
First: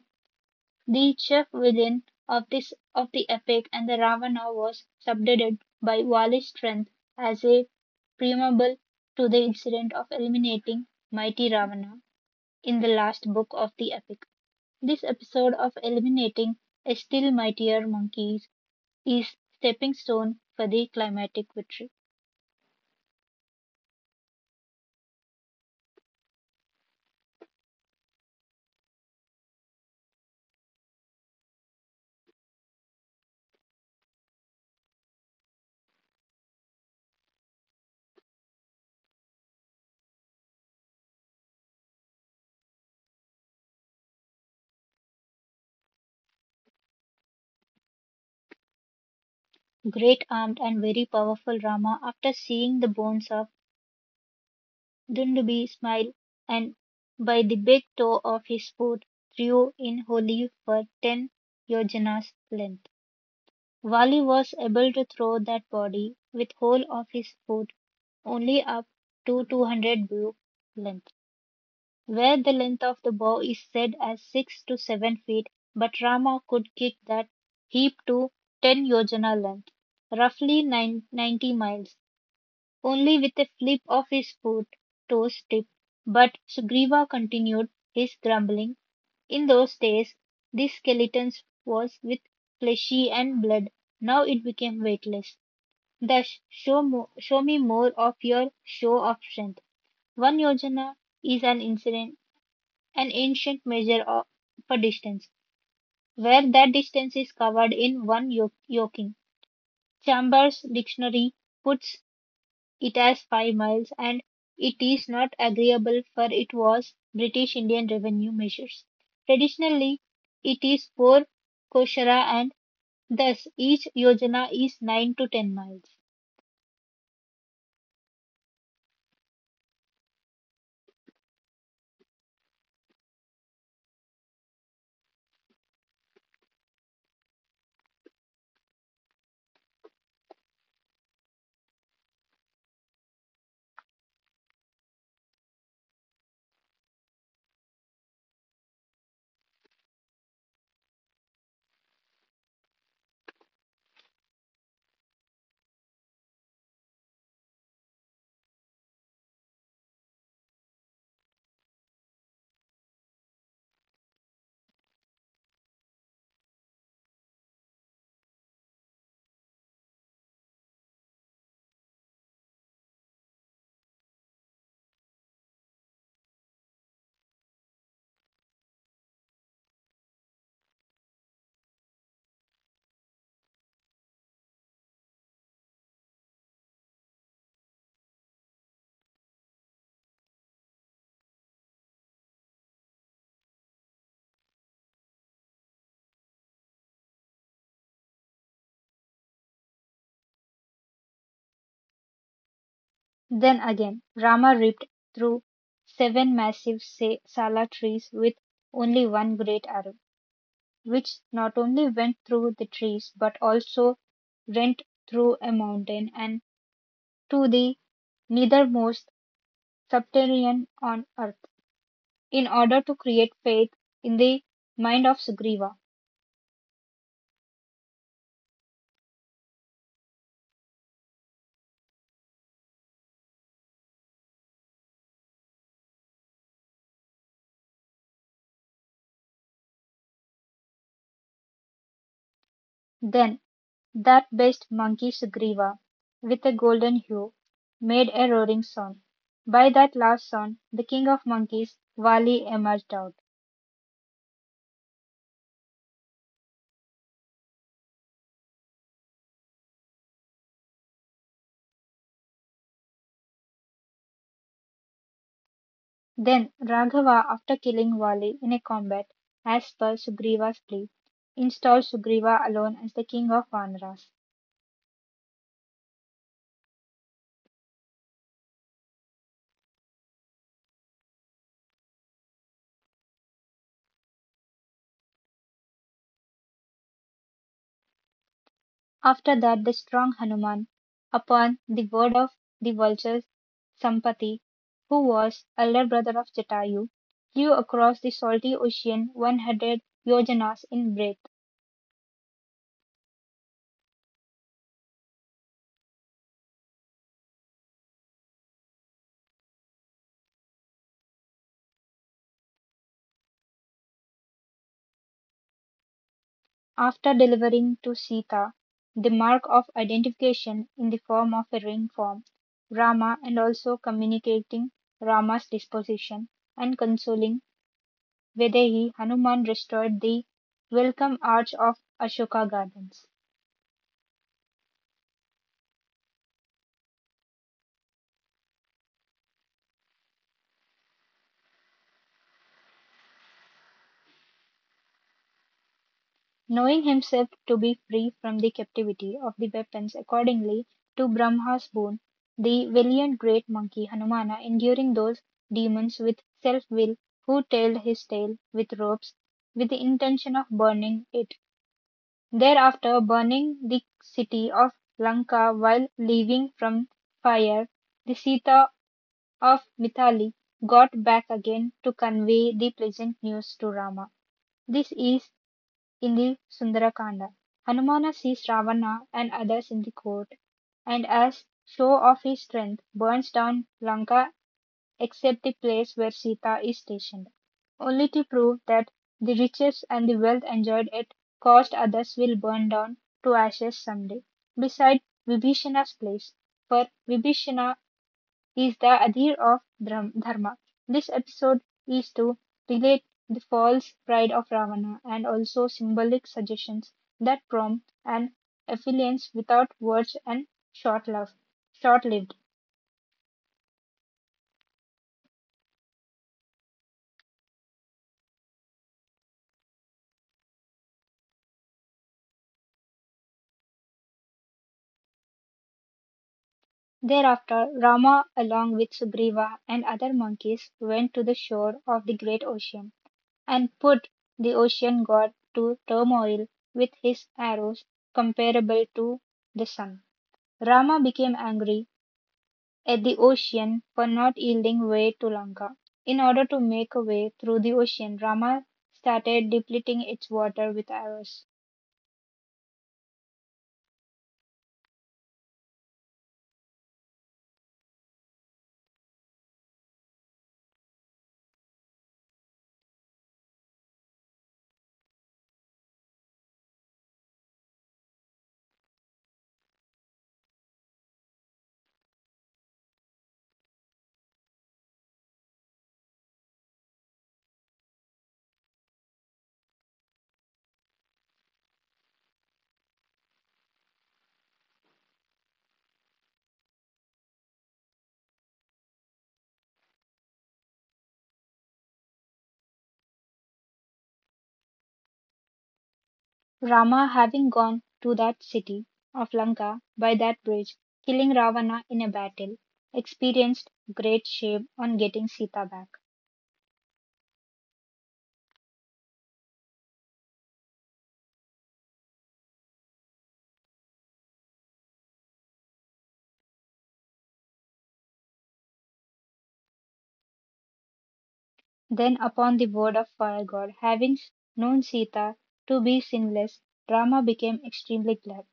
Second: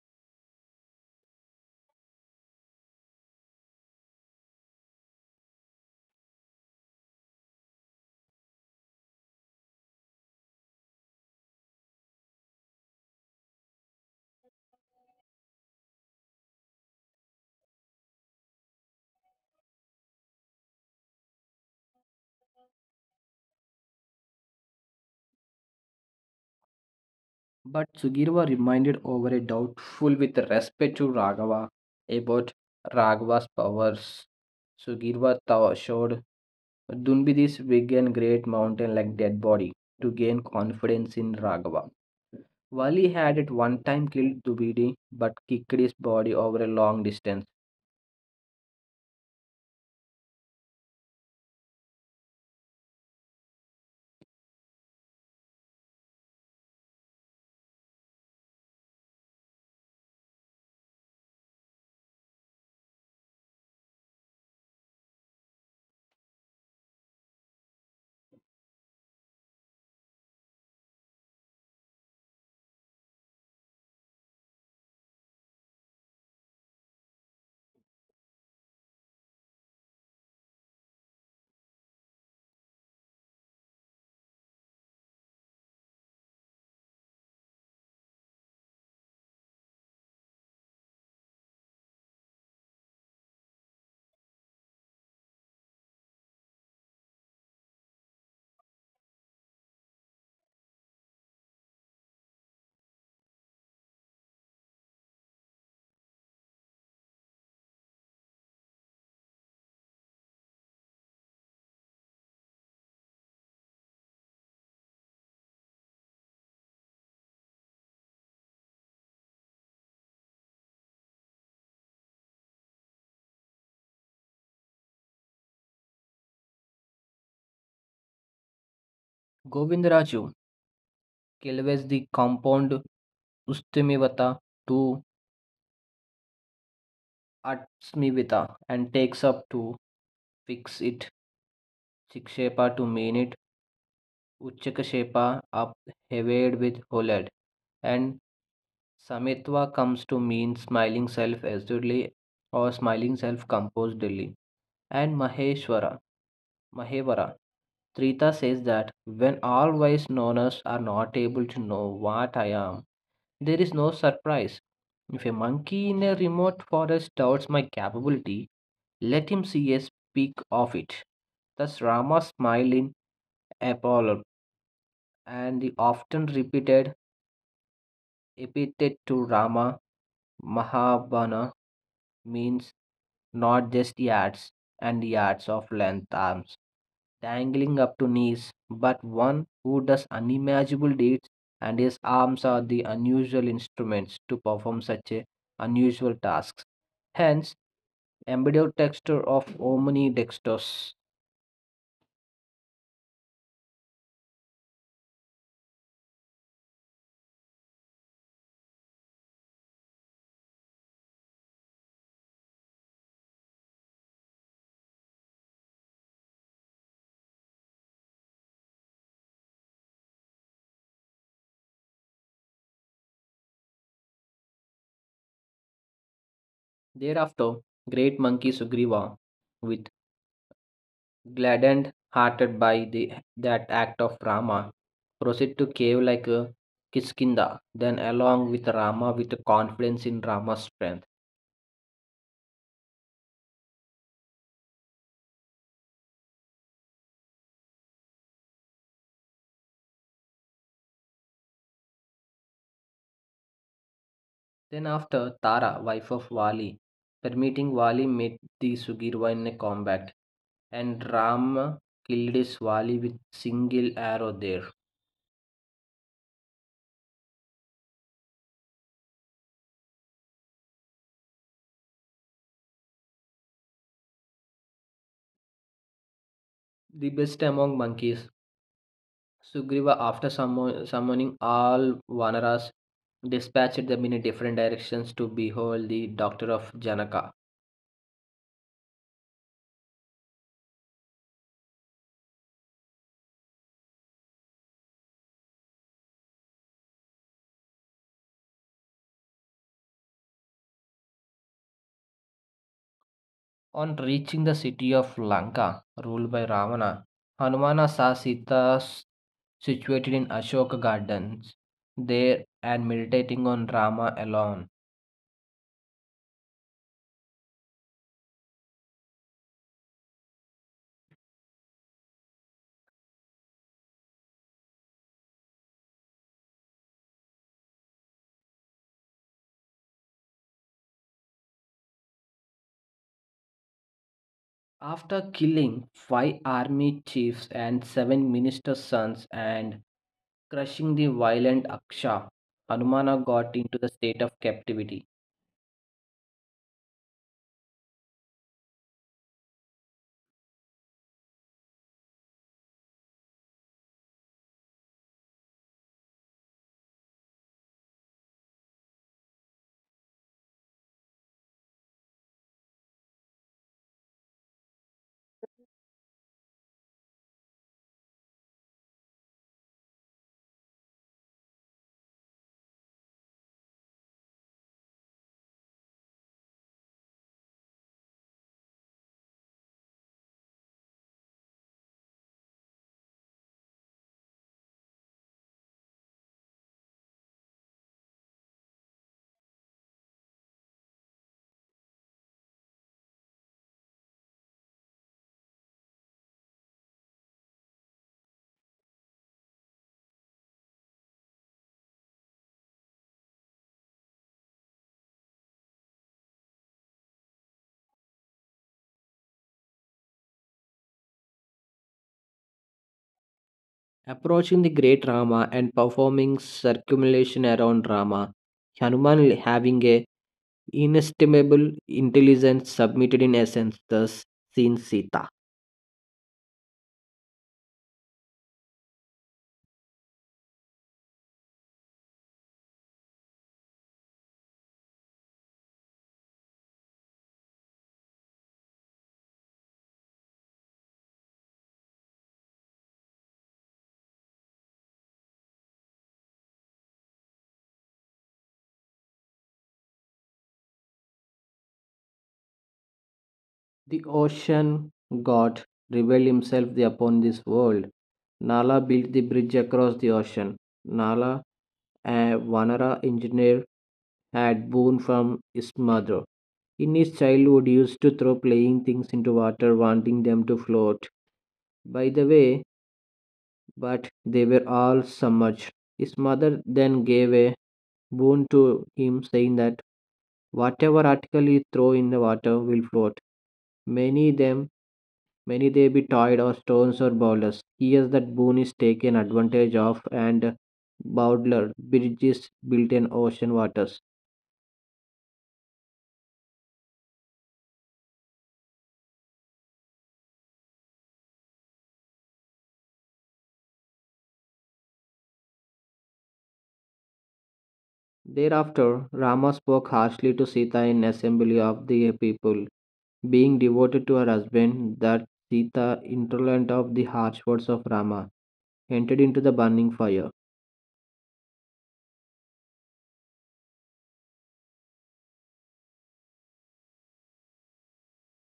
The chief villain of this of the epic and the Ravana was subdued by Vali's strength as a preamble to the incident of eliminating mighty Ravana in the last book of the epic. This episode of eliminating a still mightier monkey is stepping stone for the climatic victory. But Sugirva reminded over a doubtful with respect to Raghava about Raghava's powers. Showed Dunbidis big and great mountain like dead body to gain confidence in Raghava. Vali had at one time killed Dubidi but kicked his body over a long distance. Great armed and very powerful Rama, after seeing the bones of Dunderby, smiled, and by the big toe of his foot, threw in Holy for 10 yojanas' length. Wally was able to throw that body with whole of his foot only up to 200 bow length, where the length of the bow is said as 6 to 7 feet, but Rama could kick that heap to 10 yojana length, roughly 90 miles only with a flip of his foot toes tipped. But Sugriva continued his grumbling. In those days this skeleton was with fleshy and blood. Now it became weightless. Thus, show me more of your show of strength. One yojana is an incident, an ancient measure of, for distance, where that distance is covered in one yoking. Chambers' dictionary puts it has 5 miles, and it is not agreeable for it was British Indian revenue measures. Traditionally, it is four koshara and thus each yojana is 9 to 10 miles. Govindraju kills the compound Ustimivata to Atsmivita and takes up to fix it Shikshepa to mean it, Uchchakashepa up heaved with OLED, and Samitva comes to mean smiling self assuredly or smiling self composedly, and Maheshwara, Mahevara. Trita says that when all wise knowers are not able to know what I am, there is no surprise. If a monkey in a remote forest doubts my capability, let him see a speck of it. Thus Rama smiled in Apollo and the often repeated epithet to Rama Mahabana means not just yards and yards of length arms dangling up to knees, but one who does unimaginable deeds, and his arms are the unusual instruments to perform such a unusual tasks. Hence, embedded texture of omnidextrous. Then again, Rama ripped through seven massive sala trees with only one great arrow, which not only went through the trees but also rent through a mountain and to the nethermost subterranean on earth, in order to create faith in the mind of Sugriva. Thereafter, great monkey Sugriva, with Gladdened, hearted by the, that act of Rama, proceed to cave like a Kiskinda, then along with Rama with confidence in Rama's strength. Then that best monkey Sugriva, with a golden hue, made a roaring sound. By that last sound, the king of monkeys, Vali, emerged out. Then after Tara, wife of Vali, permitting Vali met the Sugirva in a combat, and Rama killed his Vali with single arrow there. Then Raghava, after killing Vali in a combat, as per Sugriva's plea, installed Sugriva alone as the king of Vanaras. The best among monkeys, Sugriva after summoning all Vanaras dispatched them in different directions to behold the doctor of Janaka. After that, the strong Hanuman, upon the word of the vultures, Sampati, who was elder brother of Jatayu, flew across the salty ocean 100 yojanas in breadth, On reaching the city of Lanka, ruled by Ravana, Hanumana saw situated in Ashoka Gardens there and meditating on Rama alone. after delivering to Sita the mark of identification in the form of a ring form Rama and also communicating Rama's disposition and consoling Vaidehi. Hanuman restored the welcome arch of Ashoka Gardens. After killing five army chiefs and seven ministers' sons and crushing the violent Aksha, Hanumana got into the state of captivity. Knowing himself to be free from the captivity of the weapons accordingly to Brahma's boon, the valiant great monkey Hanumana, enduring those demons with self will who tailed his tail with ropes, with the intention of burning it, thereafter burning the city of Lanka while leaving from fire the Sita of Mithali, got back again to convey the pleasant news to Rama. This is in the Sundarakanda. Hanumana sees Ravana and others in the court, and as show of his strength, burns down Lanka except the place where Sita is stationed, only to prove that the riches and the wealth enjoyed at cost others will burn down to ashes someday. Beside Vibhishana's place, for Vibhishana is the idea of dharma. This episode is to relate the false pride of Ravana and also symbolic suggestions that prompt an affluence without words and short love, short lived. Approaching the great Rama and performing circumambulation around Rama, Hanuman having a inestimable intelligence submitted in essence, thus seen Sita. Thereafter, Rama, along with Sugriva and other monkeys, went to the shore of the great ocean and put the ocean god to turmoil with his arrows comparable to the sun. Rama became angry at the ocean for not yielding way to Lanka. In order to make a way through the ocean, Rama started depleting its water with arrows. The ocean god revealed himself upon this world. Nala built the bridge across the ocean. Nala, a Vanara engineer, had born from his mother. In his childhood, he used to throw playing things into water, wanting them to float. By the way, but they were all submerged. His mother then gave a boon to him, saying that whatever article you throw in the water will float. Many them many they be toyed or stones or bowlers. Here's that boon is taken advantage of and Bowdler bridges built in ocean waters. Rama, having gone to that city of Lanka by that bridge, killing Ravana in a battle, experienced great shame on getting Sita back. Thereafter Rama spoke harshly to Sita in assembly of the people. Being devoted to her husband, that Sita, intolerant of the harsh words of Rama, entered into the burning fire. Then upon the word of Fire God, having known Sita to be sinless, Rama became extremely glad.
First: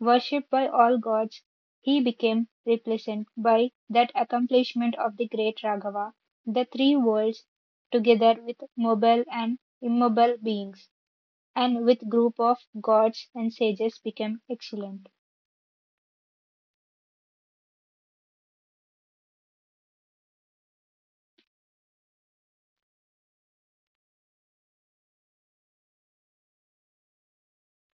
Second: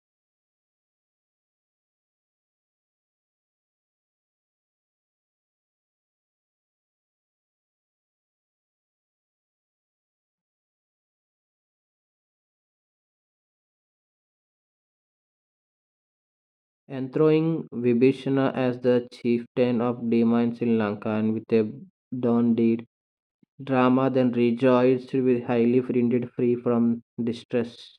Worshipped by all gods, he became replacent by that accomplishment of the great Raghava. The three worlds, together with mobile and immobile beings, and with group of gods and sages, became excellent. Enthroning Vibhishana as the chieftain of Dema in Sri Lanka and with a done deed. Rama then rejoiced with highly printed free from distress.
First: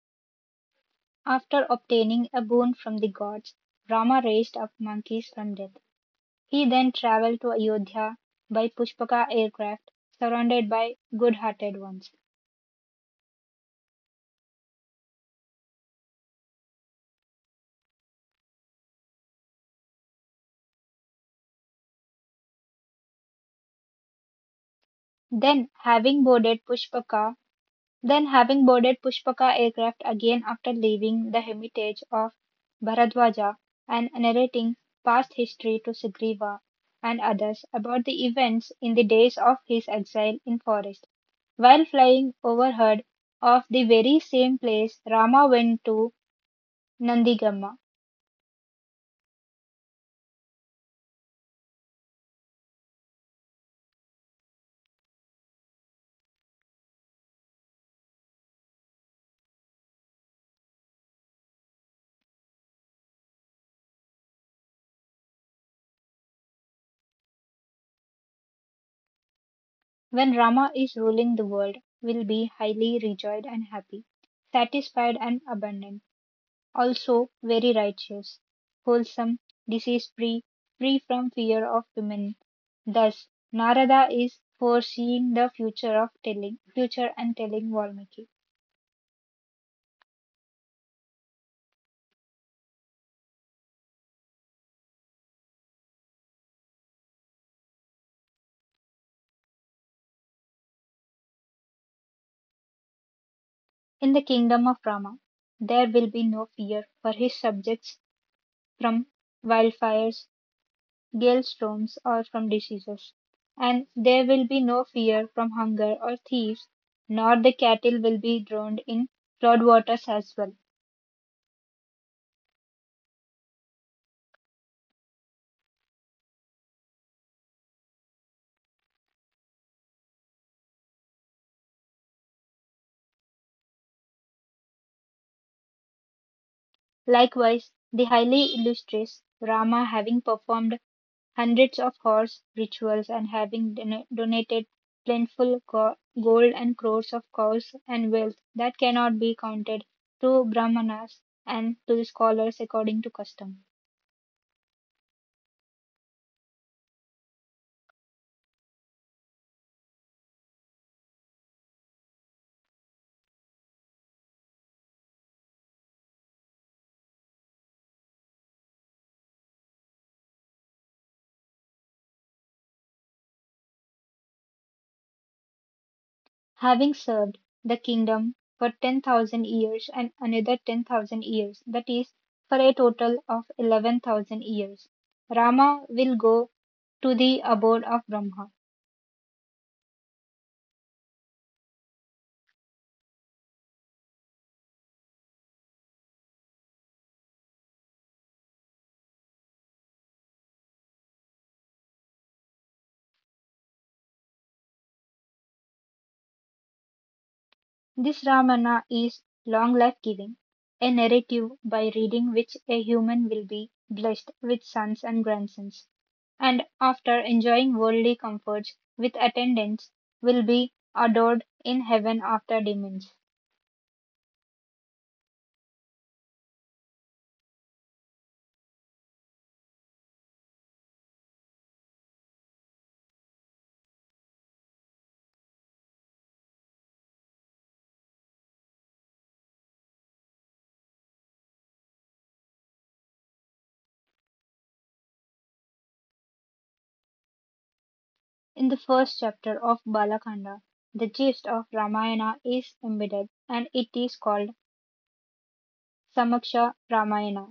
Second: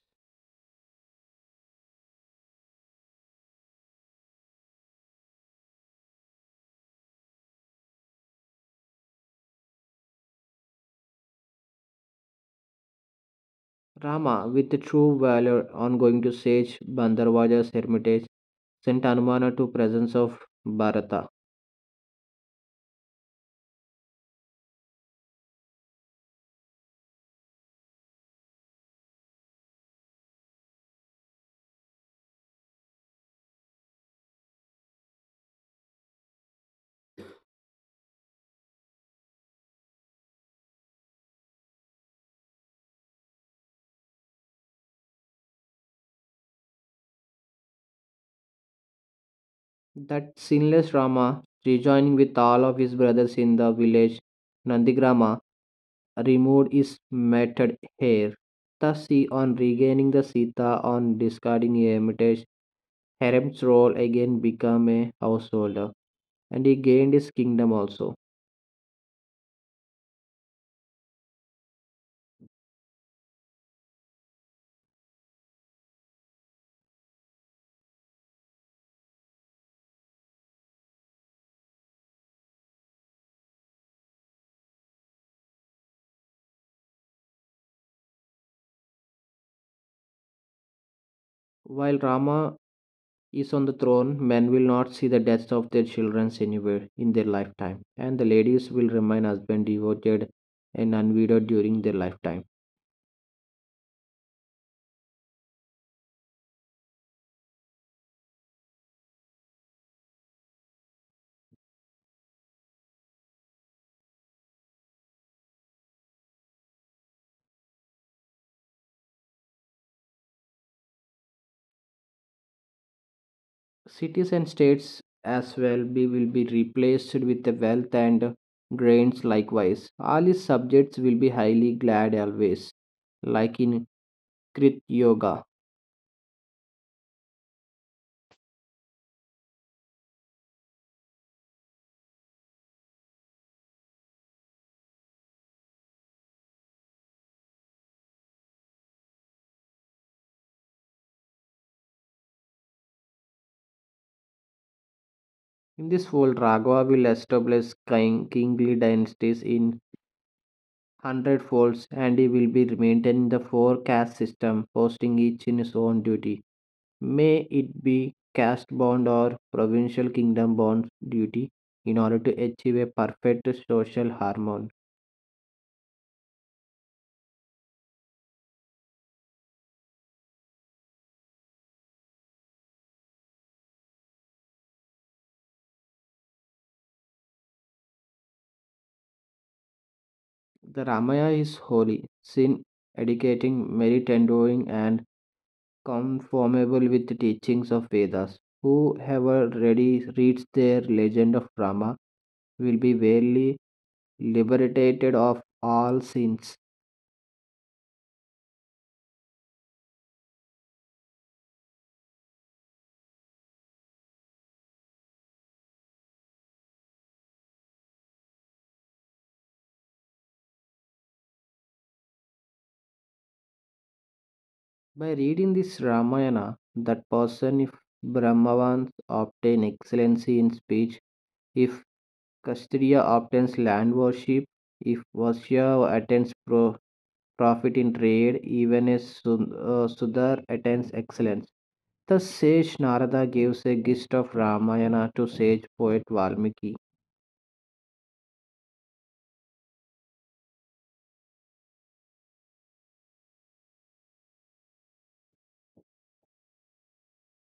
After obtaining a boon from the gods, Rama raised up monkeys from death. He then travelled to Ayodhya by Pushpaka aircraft, surrounded by good-hearted ones. Rama, with true valor, on going to sage Bandarvaja's hermitage, sent Anumana to presence of Bharata. Then, having boarded Pushpaka, then having boarded Pushpaka aircraft again after leaving the hermitage of Bharadwaja and narrating past history to Sugriva and others about the events in the days of his exile in forest. While flying overheard of the very same place Rama went to Nandigamma. That sinless Rama, rejoining with all of his brothers in the village Nandigrama, removed is method here. Thus, on regaining the Sita on discarding a hermitage, Harem's role again became a householder, and he gained his kingdom also. When Rama is ruling the world, will be highly rejoiced and happy, satisfied and abundant, also very righteous, wholesome, disease free, free from fear of women. Thus, Narada is foreseeing the future of telling future and telling Valmiki. While Rama is on the throne, men will not see the deaths of their children anywhere in their lifetime, and the ladies will remain husband devoted and unwedded during their lifetime. In the kingdom of Rama, there will be no fear for his subjects from wildfires, hailstones or from diseases. And there will be no fear from hunger or thieves, nor the cattle will be drowned in flood waters as well. Cities and states will be replaced with the wealth and grains likewise. All his subjects will be highly glad always, like in Krit Yoga. Likewise, the highly illustrious Rama, having performed hundreds of horse rituals and having donated plentiful gold and crores of cows and wealth that cannot be counted to brahmanas and to the scholars according to custom, In this fold, Raghava will establish kingly dynasties in hundred folds and he will be maintaining the four caste system, posting each in his own duty. May it be caste bond or provincial kingdom bond duty in order to achieve a perfect social harmony. having served the kingdom for 10,000 years and another 10,000 years, that is, for a total of 11,000 years. Rama will go to the abode of Brahma. The Ramayana is holy, sin educating, merit endowing, and conformable with the teachings of Vedas. Whoever ready reads their legend of Rama will be verily liberated of all sins. This Ramana is long life giving, a narrative by reading which a human will be blessed with sons and grandsons, and after enjoying worldly comforts with attendants will be adored in heaven after demons. By reading this Ramayana, that person, if Brahmavans obtain excellency in speech, if Kshatriya obtains land worship, if Vasya attains profit in trade, even as Sudar attains excellence. The sage Narada gives a gist of Ramayana to sage poet Valmiki. In the first chapter of Balakanda, the gist of Ramayana is embedded and it is called Samaksha Ramayana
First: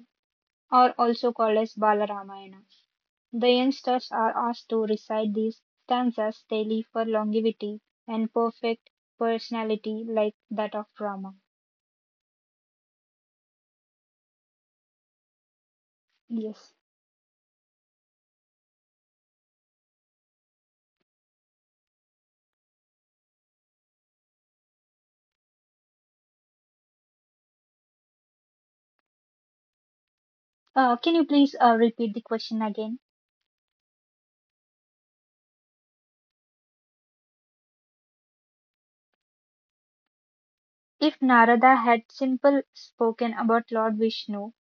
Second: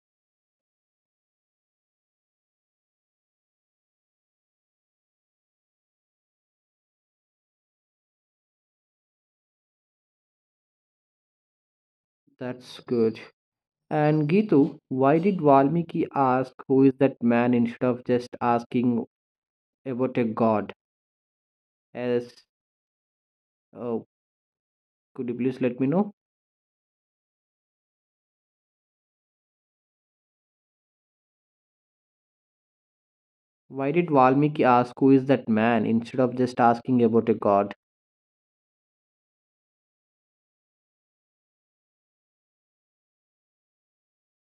or also called as Bala Ramayana. The youngsters are asked to recite these stanzas daily for longevity and perfect personality like that of Rama. That's good. And Gitu, why did Valmiki ask Yes. who is that man instead of just asking about a god? As uh, could you please let me know? Can you please repeat the question again? Why did Valmiki ask who is that man instead of just asking about a god? If Narada had simply spoken about Lord Vishnu,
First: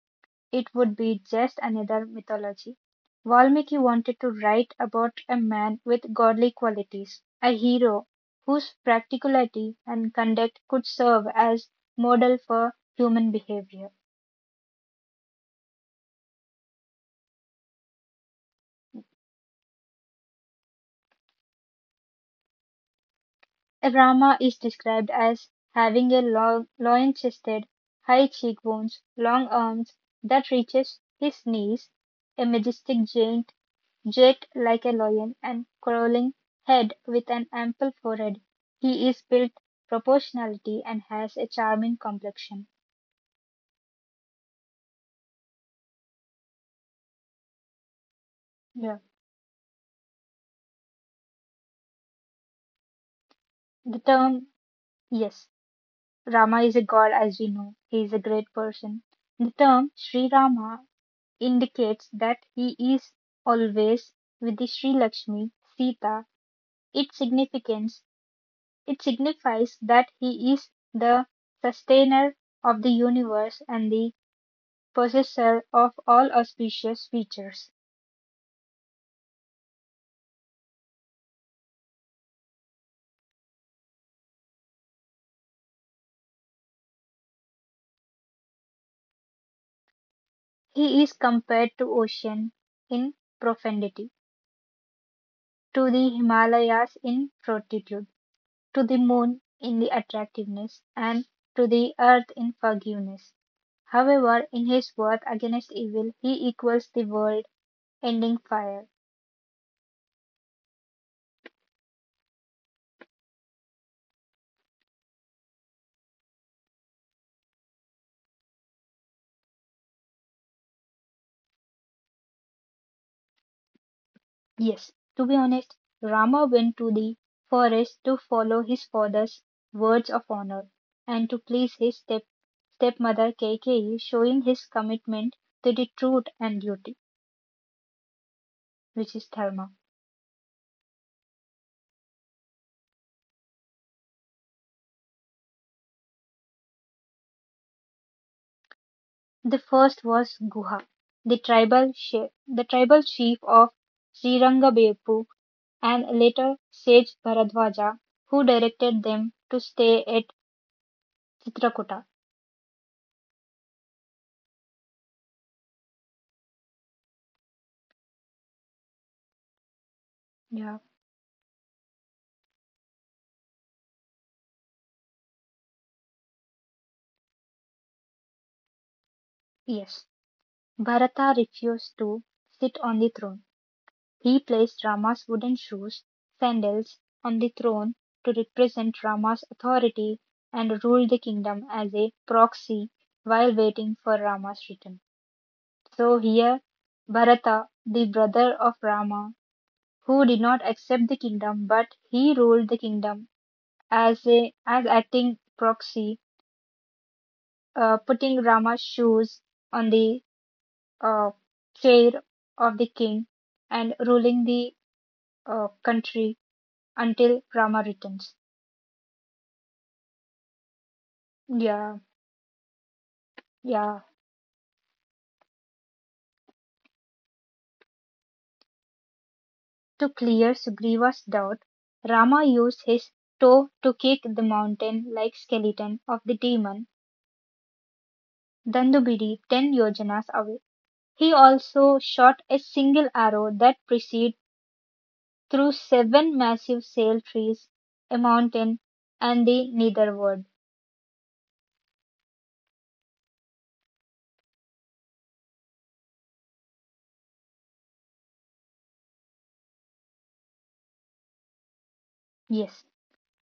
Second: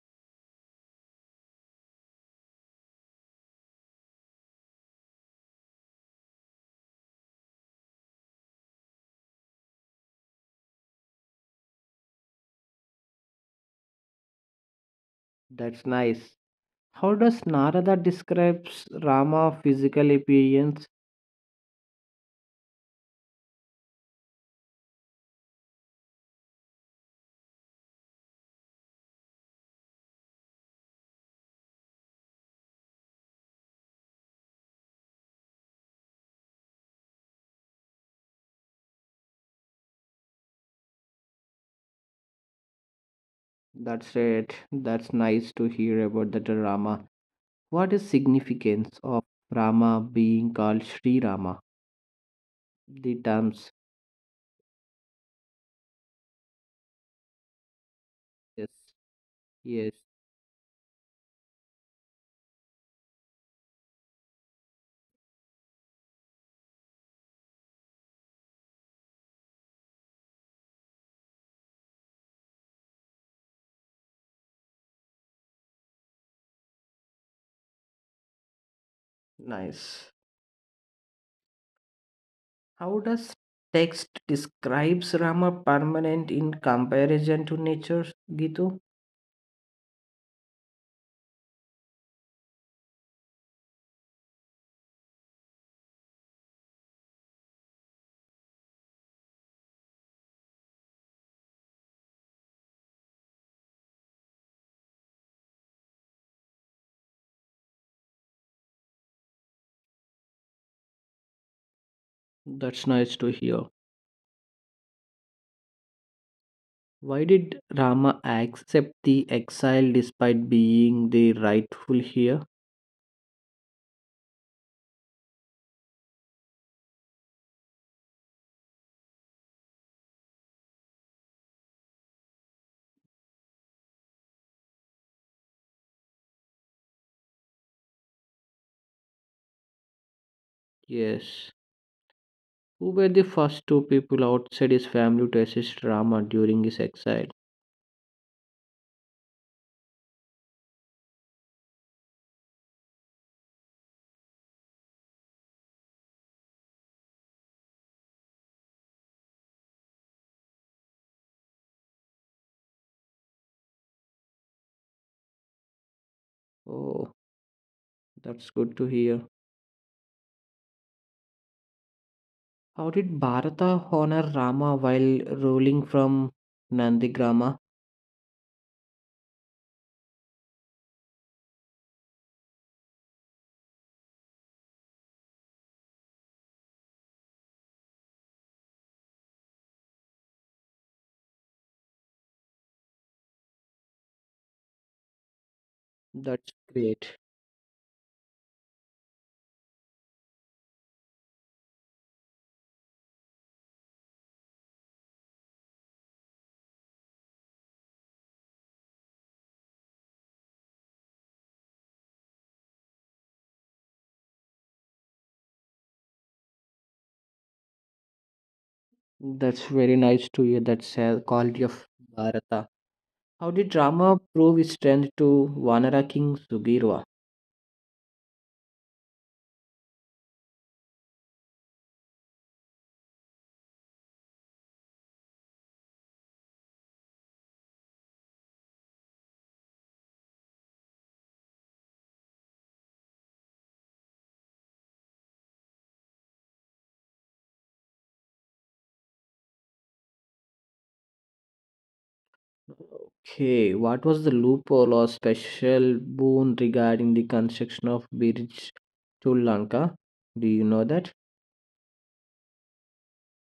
it would be just another mythology. Valmiki wanted to write about a man with godly qualities, a hero whose practicality and conduct could serve as model for human behavior. That's nice. How does Narada describes Rama physical appearance? Rama is described as having a long, loin-chested, high cheekbones, long arms that reaches his knees, a majestic giant jet like a lion and crawling head with an ample forehead, he is built proportionality and has a charming complexion. That's it. That's nice to hear about the Rama. What is significance Yeah. of Rama being called Sri Rama? The terms. The term, yes, Rama is a god as we know. He is a great Yes. person. The Yes. term Sri Rama indicates that he is always with the Sri Lakshmi, Sita. Its significance, it signifies that he is the sustainer of the universe and the possessor of all auspicious features. Nice. How does text describes Rama permanent in comparison to nature, Gitu? He is compared to ocean in profundity, to the Himalayas in fortitude, to the moon in the attractiveness, and to the earth in forgiveness. However, in his worth against evil he equals the world ending fire. That's nice to hear. Why did Rama accept the exile despite being the rightful heir? Yes, to be honest, Rama went to the forest to follow his father's words of honor and to please his stepmother Kaikeyi, showing his commitment to the truth and duty, which is dharma. Yes. Who were the first two people outside his family to assist Rama during his exile? The first was Guha, the tribal chief of Srirangabeppu and later sage Bharadwaja, who directed them to stay at Chitrakuta. Oh, that's good to hear. Yeah. How did Bharata honor Rama while ruling from Nandigrama? Yes, Bharata refused to sit on the throne. He placed Rama's wooden shoes (sandals) on the throne to represent Rama's authority and ruled the kingdom as a proxy while waiting for Rama's return. So That's here great. Bharata, the brother of Rama, who did not accept the kingdom but he ruled the kingdom as acting proxy, putting Rama's shoes on the uh, chair of the king and ruling the country until Rama returns. That's very nice to hear that quality of Yeah, Bharata. How did yeah. Rama prove his strength to Vanara King Sugirwa? To clear Sugriva's doubt, Rama used his toe to kick the mountain like skeleton of the demon Dandubiri ten yojanas away. He also shot a single arrow that proceeded through seven massive sail trees, a mountain, and the netherworld. Okay, what was the loophole or special boon regarding the construction of bridge to Lanka? Do you know that? Yes,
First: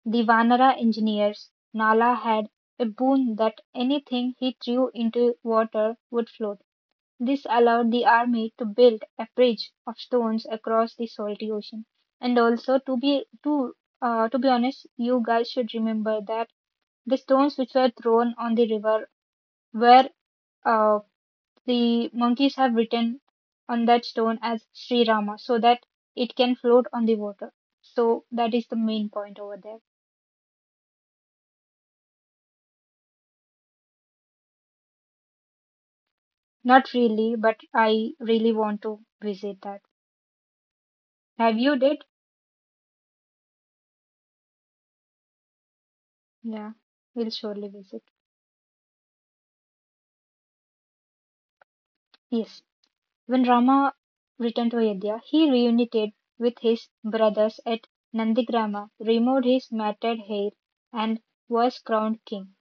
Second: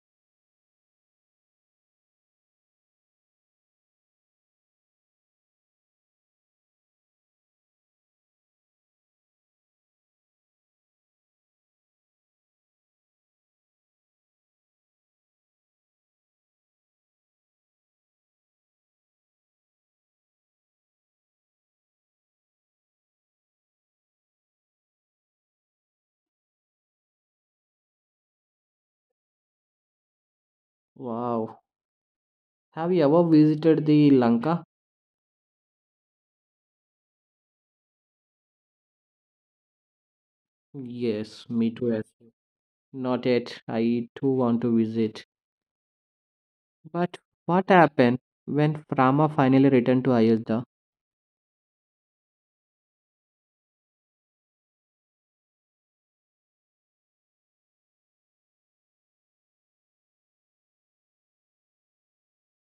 the Vanara engineers, Nala had a boon that anything he threw into water would float. This allowed the army to build a bridge of stones across the salty ocean. And also, to be honest, you guys should remember that the stones which were thrown on the river were uh, the monkeys have written on that stone as Sri Rama so that it can float on the water. So that is the main point over there. Wow. Have you ever visited the Lanka? Not really, but I really want to visit that. Yes, Have me you too. did? Yes. Not yet. I too want to visit. Yeah, But we'll what surely visit. happened when Rama finally returned to Ayodhya? Yes. When Rama returned to Ayodhya, he reunited with his brothers at Nandigrama, removed his matted hair, and was crowned king.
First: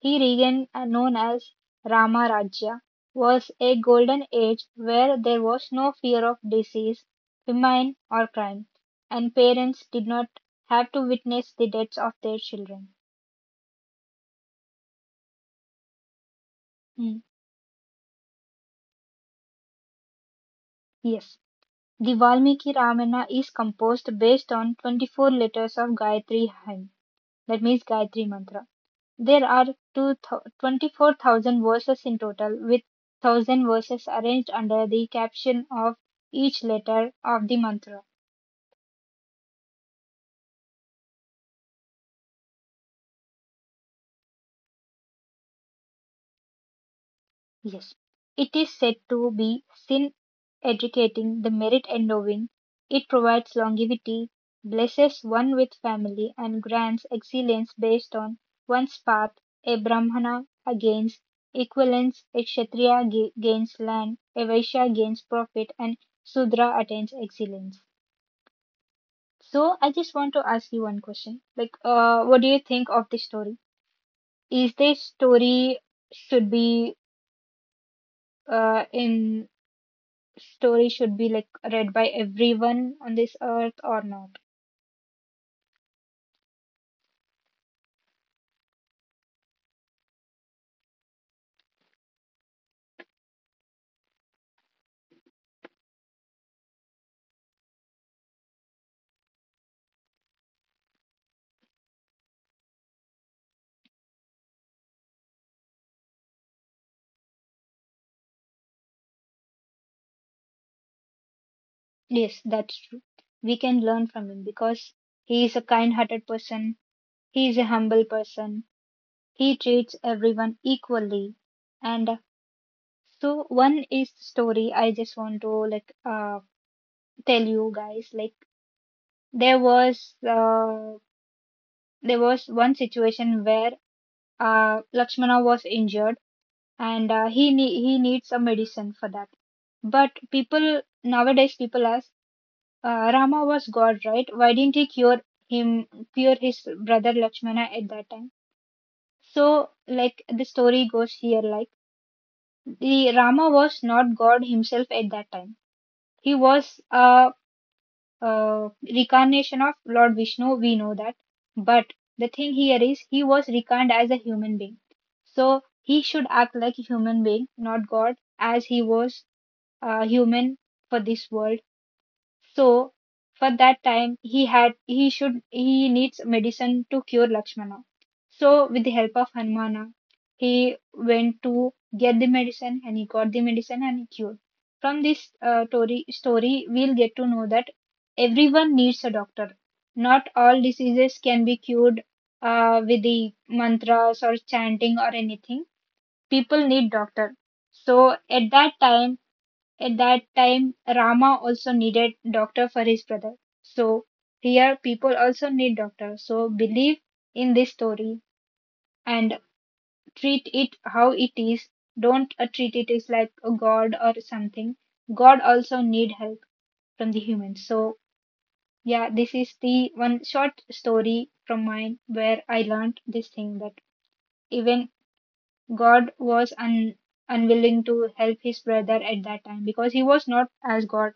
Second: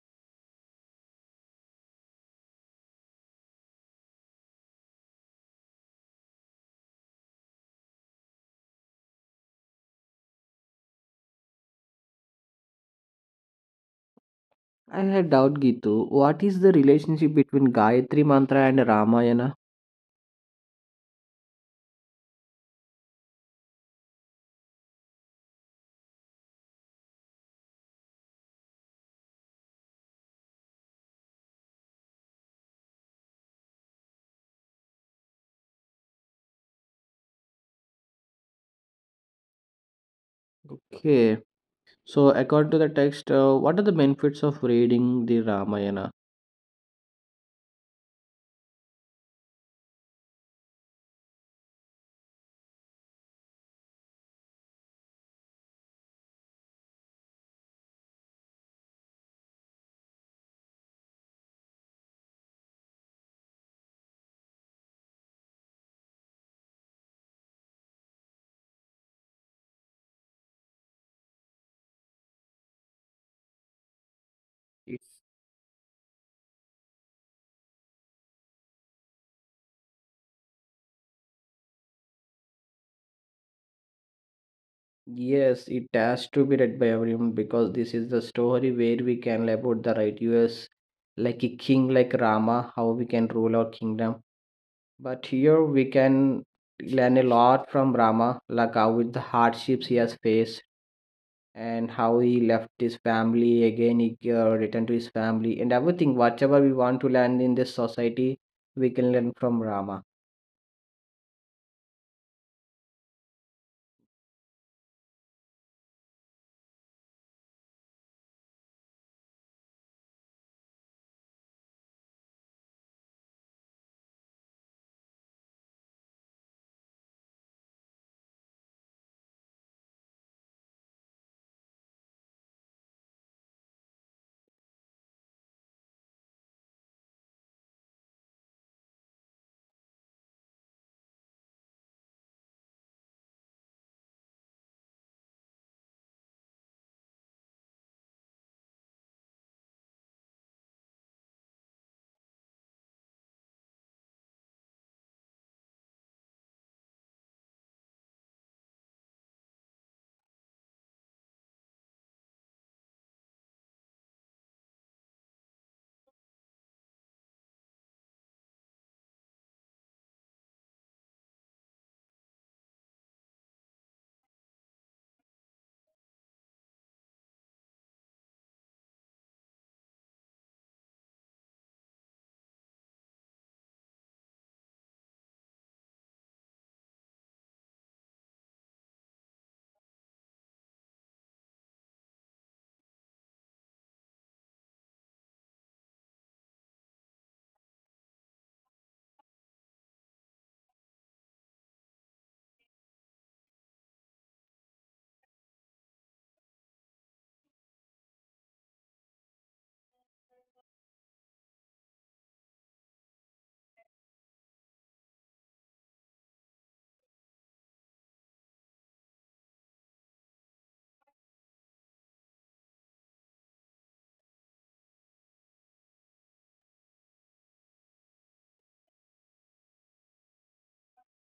He reign known as Rama Rajya was a golden age where there was no fear of disease, famine, or crime, and parents did not have to witness the deaths of their children. I had doubt, Gitu. What is the Hmm. relationship between Gayatri Mantra and Ramayana? Yes. The Valmiki Ramayana is composed based on 24 letters of Gayatri hymn, that means Gayatri Mantra. There are two 24,000 verses in total, with 1,000 verses arranged under the caption of each letter of the mantra. Okay. So, according to the text, what are the benefits of reading the Ramayana? Yes, it is said to be sin educating the merit endowing. It provides longevity, blesses one with family, and grants excellence based on one's path. A Brahmana gains equivalence, a Kshatriya gains land, a Vaishya gains profit, and Sudra attains excellence. So, I just want to ask you one question. Like, what do you think of this story? Is this story should be in story should be like read by everyone on this earth or not. Yes, it has to be read by everyone because this is the story where we can learn about the righteous, like a king like Rama, how we can rule our kingdom. But here we can learn a lot from Rama, like how with the hardships he has faced and how he left his family again, he returned to his family and everything. Whatever we want to learn in this society, we can learn from Rama. Yes, that's true. We can learn from him because he is a kind hearted person, he is a humble person, he treats everyone equally. And so one is the story I just want to tell you guys like there was uh there was one situation where Lakshmana was injured and he needs a medicine for that. But people ask, Rama was God, right? Why didn't he him, cure his brother Lakshmana at that time? So like the story goes here, like the Rama was not God himself at that time. He was a reincarnation of Lord Vishnu. We know that, but the thing here is he was reincarnated as a human being. So he should act like a human being, not God, as he was human for this world. So for that time he had he should he needs medicine to cure Lakshmana. So with the help of Hanumana, he went to get the medicine and he got the medicine and he cured. From this story we'll get to know that everyone needs a doctor. Not all diseases can be cured with the mantras or chanting or anything. People need doctor. So at that time, Rama also needed doctor for his brother. So here people also need doctor. So believe in this story and treat it how it is. Don't treat it as like a god or something. God also need help from the humans. So yeah, this is the one short story from mine where I learned this thing that even God was un- unwilling to help his brother at that time because he was not as God.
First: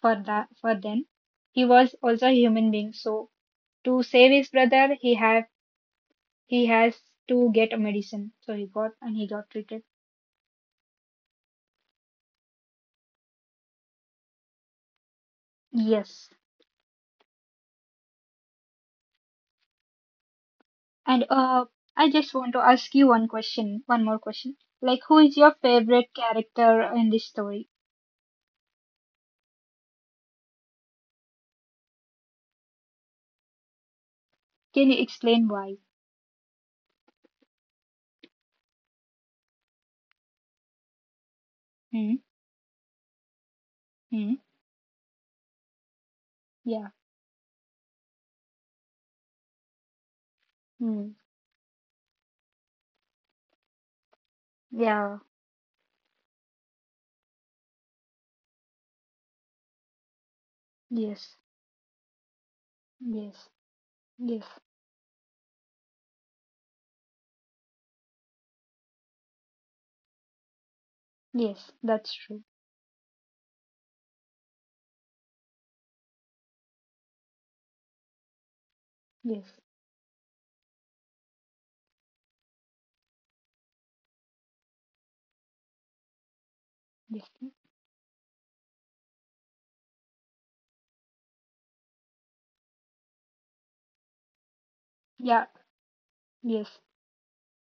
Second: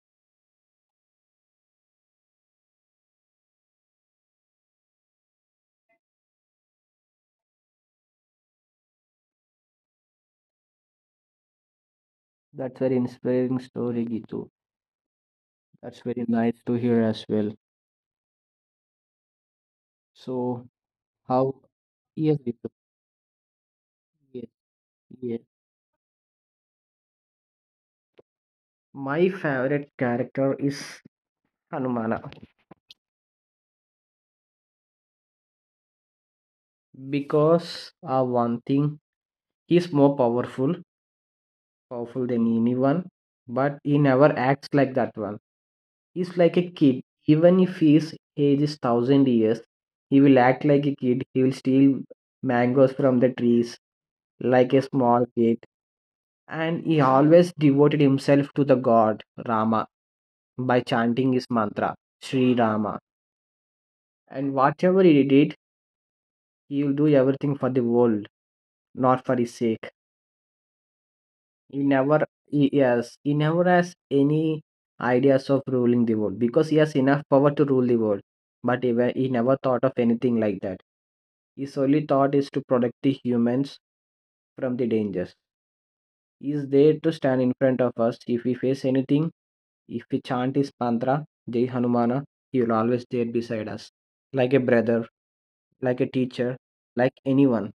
For that for then. He was also a human being, so to save his brother, he has to get a medicine. So he got and he got treated. That's very inspiring story, Gitu. That's very Yes. nice to hear as well. So And how? I just Yes, want to Deepak. ask you one more Yes, question. Like, who is yes. your favorite character in this story? My favorite character is Hanumana Can you explain why? because one thing he's more powerful, Hmm. powerful than anyone, but he never Hmm. acts like that one. He's like a Yeah. kid. Even if his age is thousand years, he will act like a Hmm. kid. He will steal mangoes from the trees like a Yeah. small kid, and he always devoted himself to the god Rama by chanting Yes. his mantra Sri Rama. Yes. Yes. And whatever he did, he will do everything for the world, not for his sake. Yes. He That's never, true. he, yes, he never has any ideas of ruling the world because he has enough power to rule the world. But he Yes. never thought of anything like that. His only thought is to protect the humans from the dangers. He is there to Yes. stand in front of us if we face anything. If we chant his mantra, Jai Hanumana, he will always there beside us, like a brother, Yeah. like a teacher, Yes. like anyone.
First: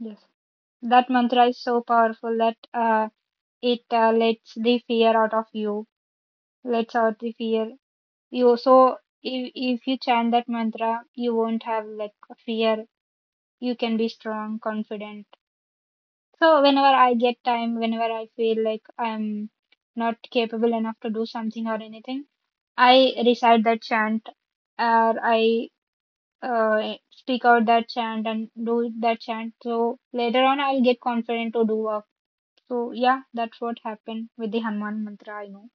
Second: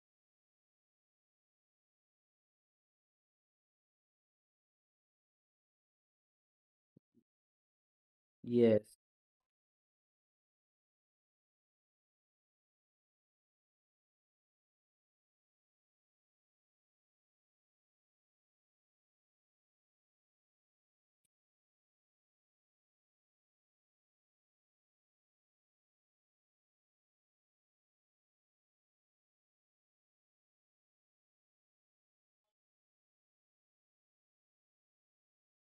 Yes. That mantra is so powerful that it lets the fear out of you, lets out the fear. You so Yes. if you chant that mantra, you won't have like fear. You can be strong, confident. So whenever I get time, whenever I feel like I'm not capable enough to do something or anything, I recite that chant, or I speak out that chant and do that chant. So later on, I'll get confident to do work. So yeah, that's what happened with the Hanuman mantra, I know.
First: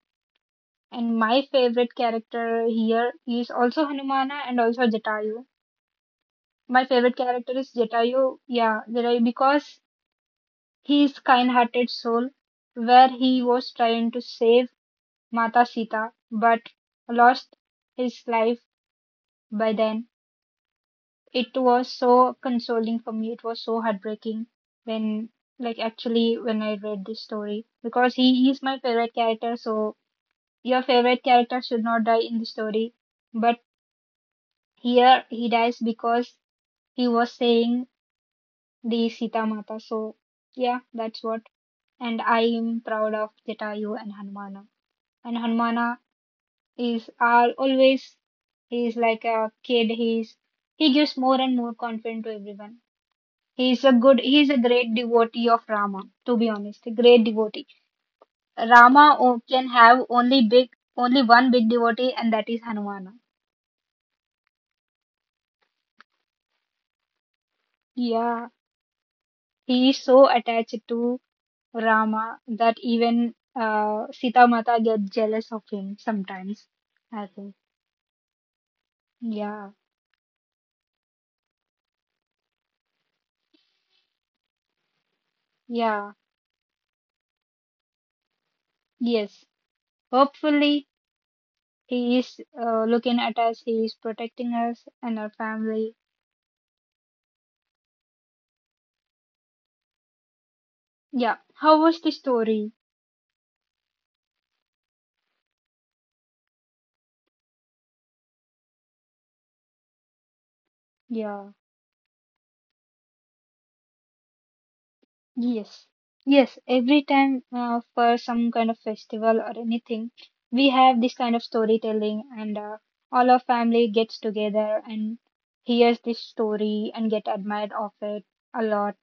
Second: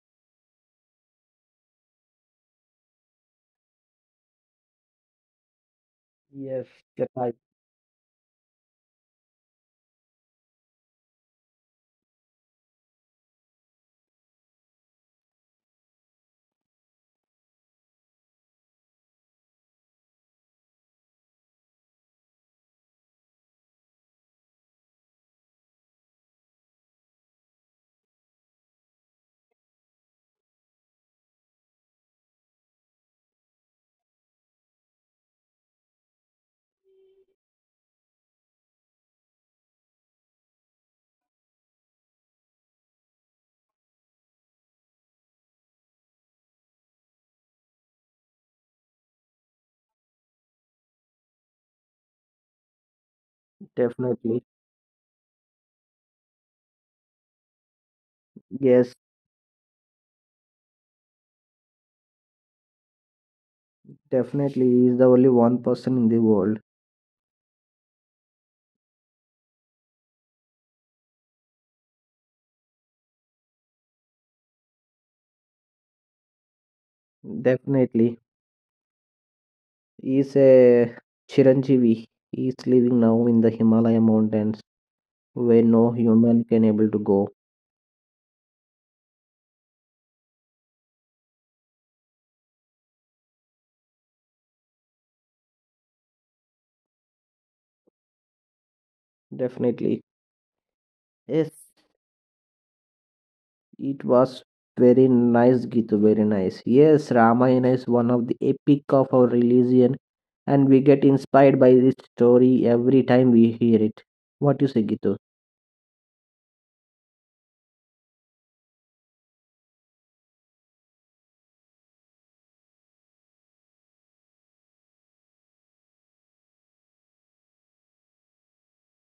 And my favorite character here is also Hanumana and also Jatayu. Yes, My you're favorite right. character is Jatayu, yeah, Jatayu because he is kind-hearted soul where he was trying to save Mata Sita but lost his life by then. It was so consoling for me. It was so heartbreaking when like actually when I read this story because he is my favorite character so. Your favorite character should not die in the story, but here he dies because he was saying the Sita Mata. So, yeah, that's what. And I am proud of Jatayu and Hanumana. And Hanumana is are always he is like a kid. He gives more and more confidence to everyone. He's a good. He's Definitely. a great devotee of Rama. To be honest, a great devotee. Yes, Can have only only one big devotee, and that is Hanumana. definitely. He is the only one person in the world. Yeah. He is so attached to Rama that even Sita Mata get jealous of him sometimes. I think. Definitely. Yeah, He is a Chiranjeevi. He is living now in the Himalaya mountains where no yeah, human can able to go. yes. Hopefully, he is looking at us, he is protecting us and our family. Definitely. Yeah. Yes, How was the story? it was very nice, Gitu. Very nice. Yes, Ramayana is one of the epic of our religion, and we get Yeah. inspired by this story every time we hear it. What you say, Gitu? Yes, yes. Every time for some kind of festival or anything, we have this kind of storytelling, and all our family gets together and hears this story and get admired of it a lot.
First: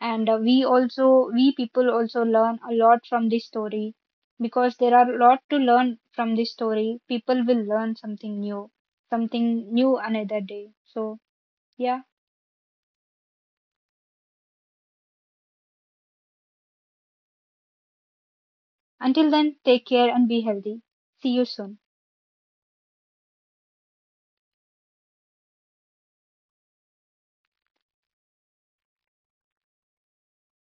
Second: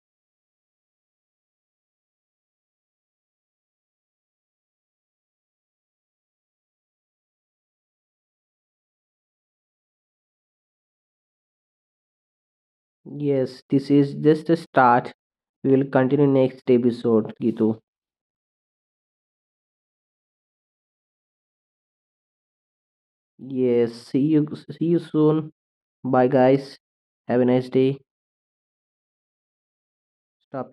And we people also learn a lot from this story because there are a lot to learn from this story. People will learn something new, another day. So, yeah. Yes, this is just a start. We will continue next episode, Gitu. Until then, take care and be healthy. See you soon. Yes, see you soon. Bye guys. Have a nice day. Stop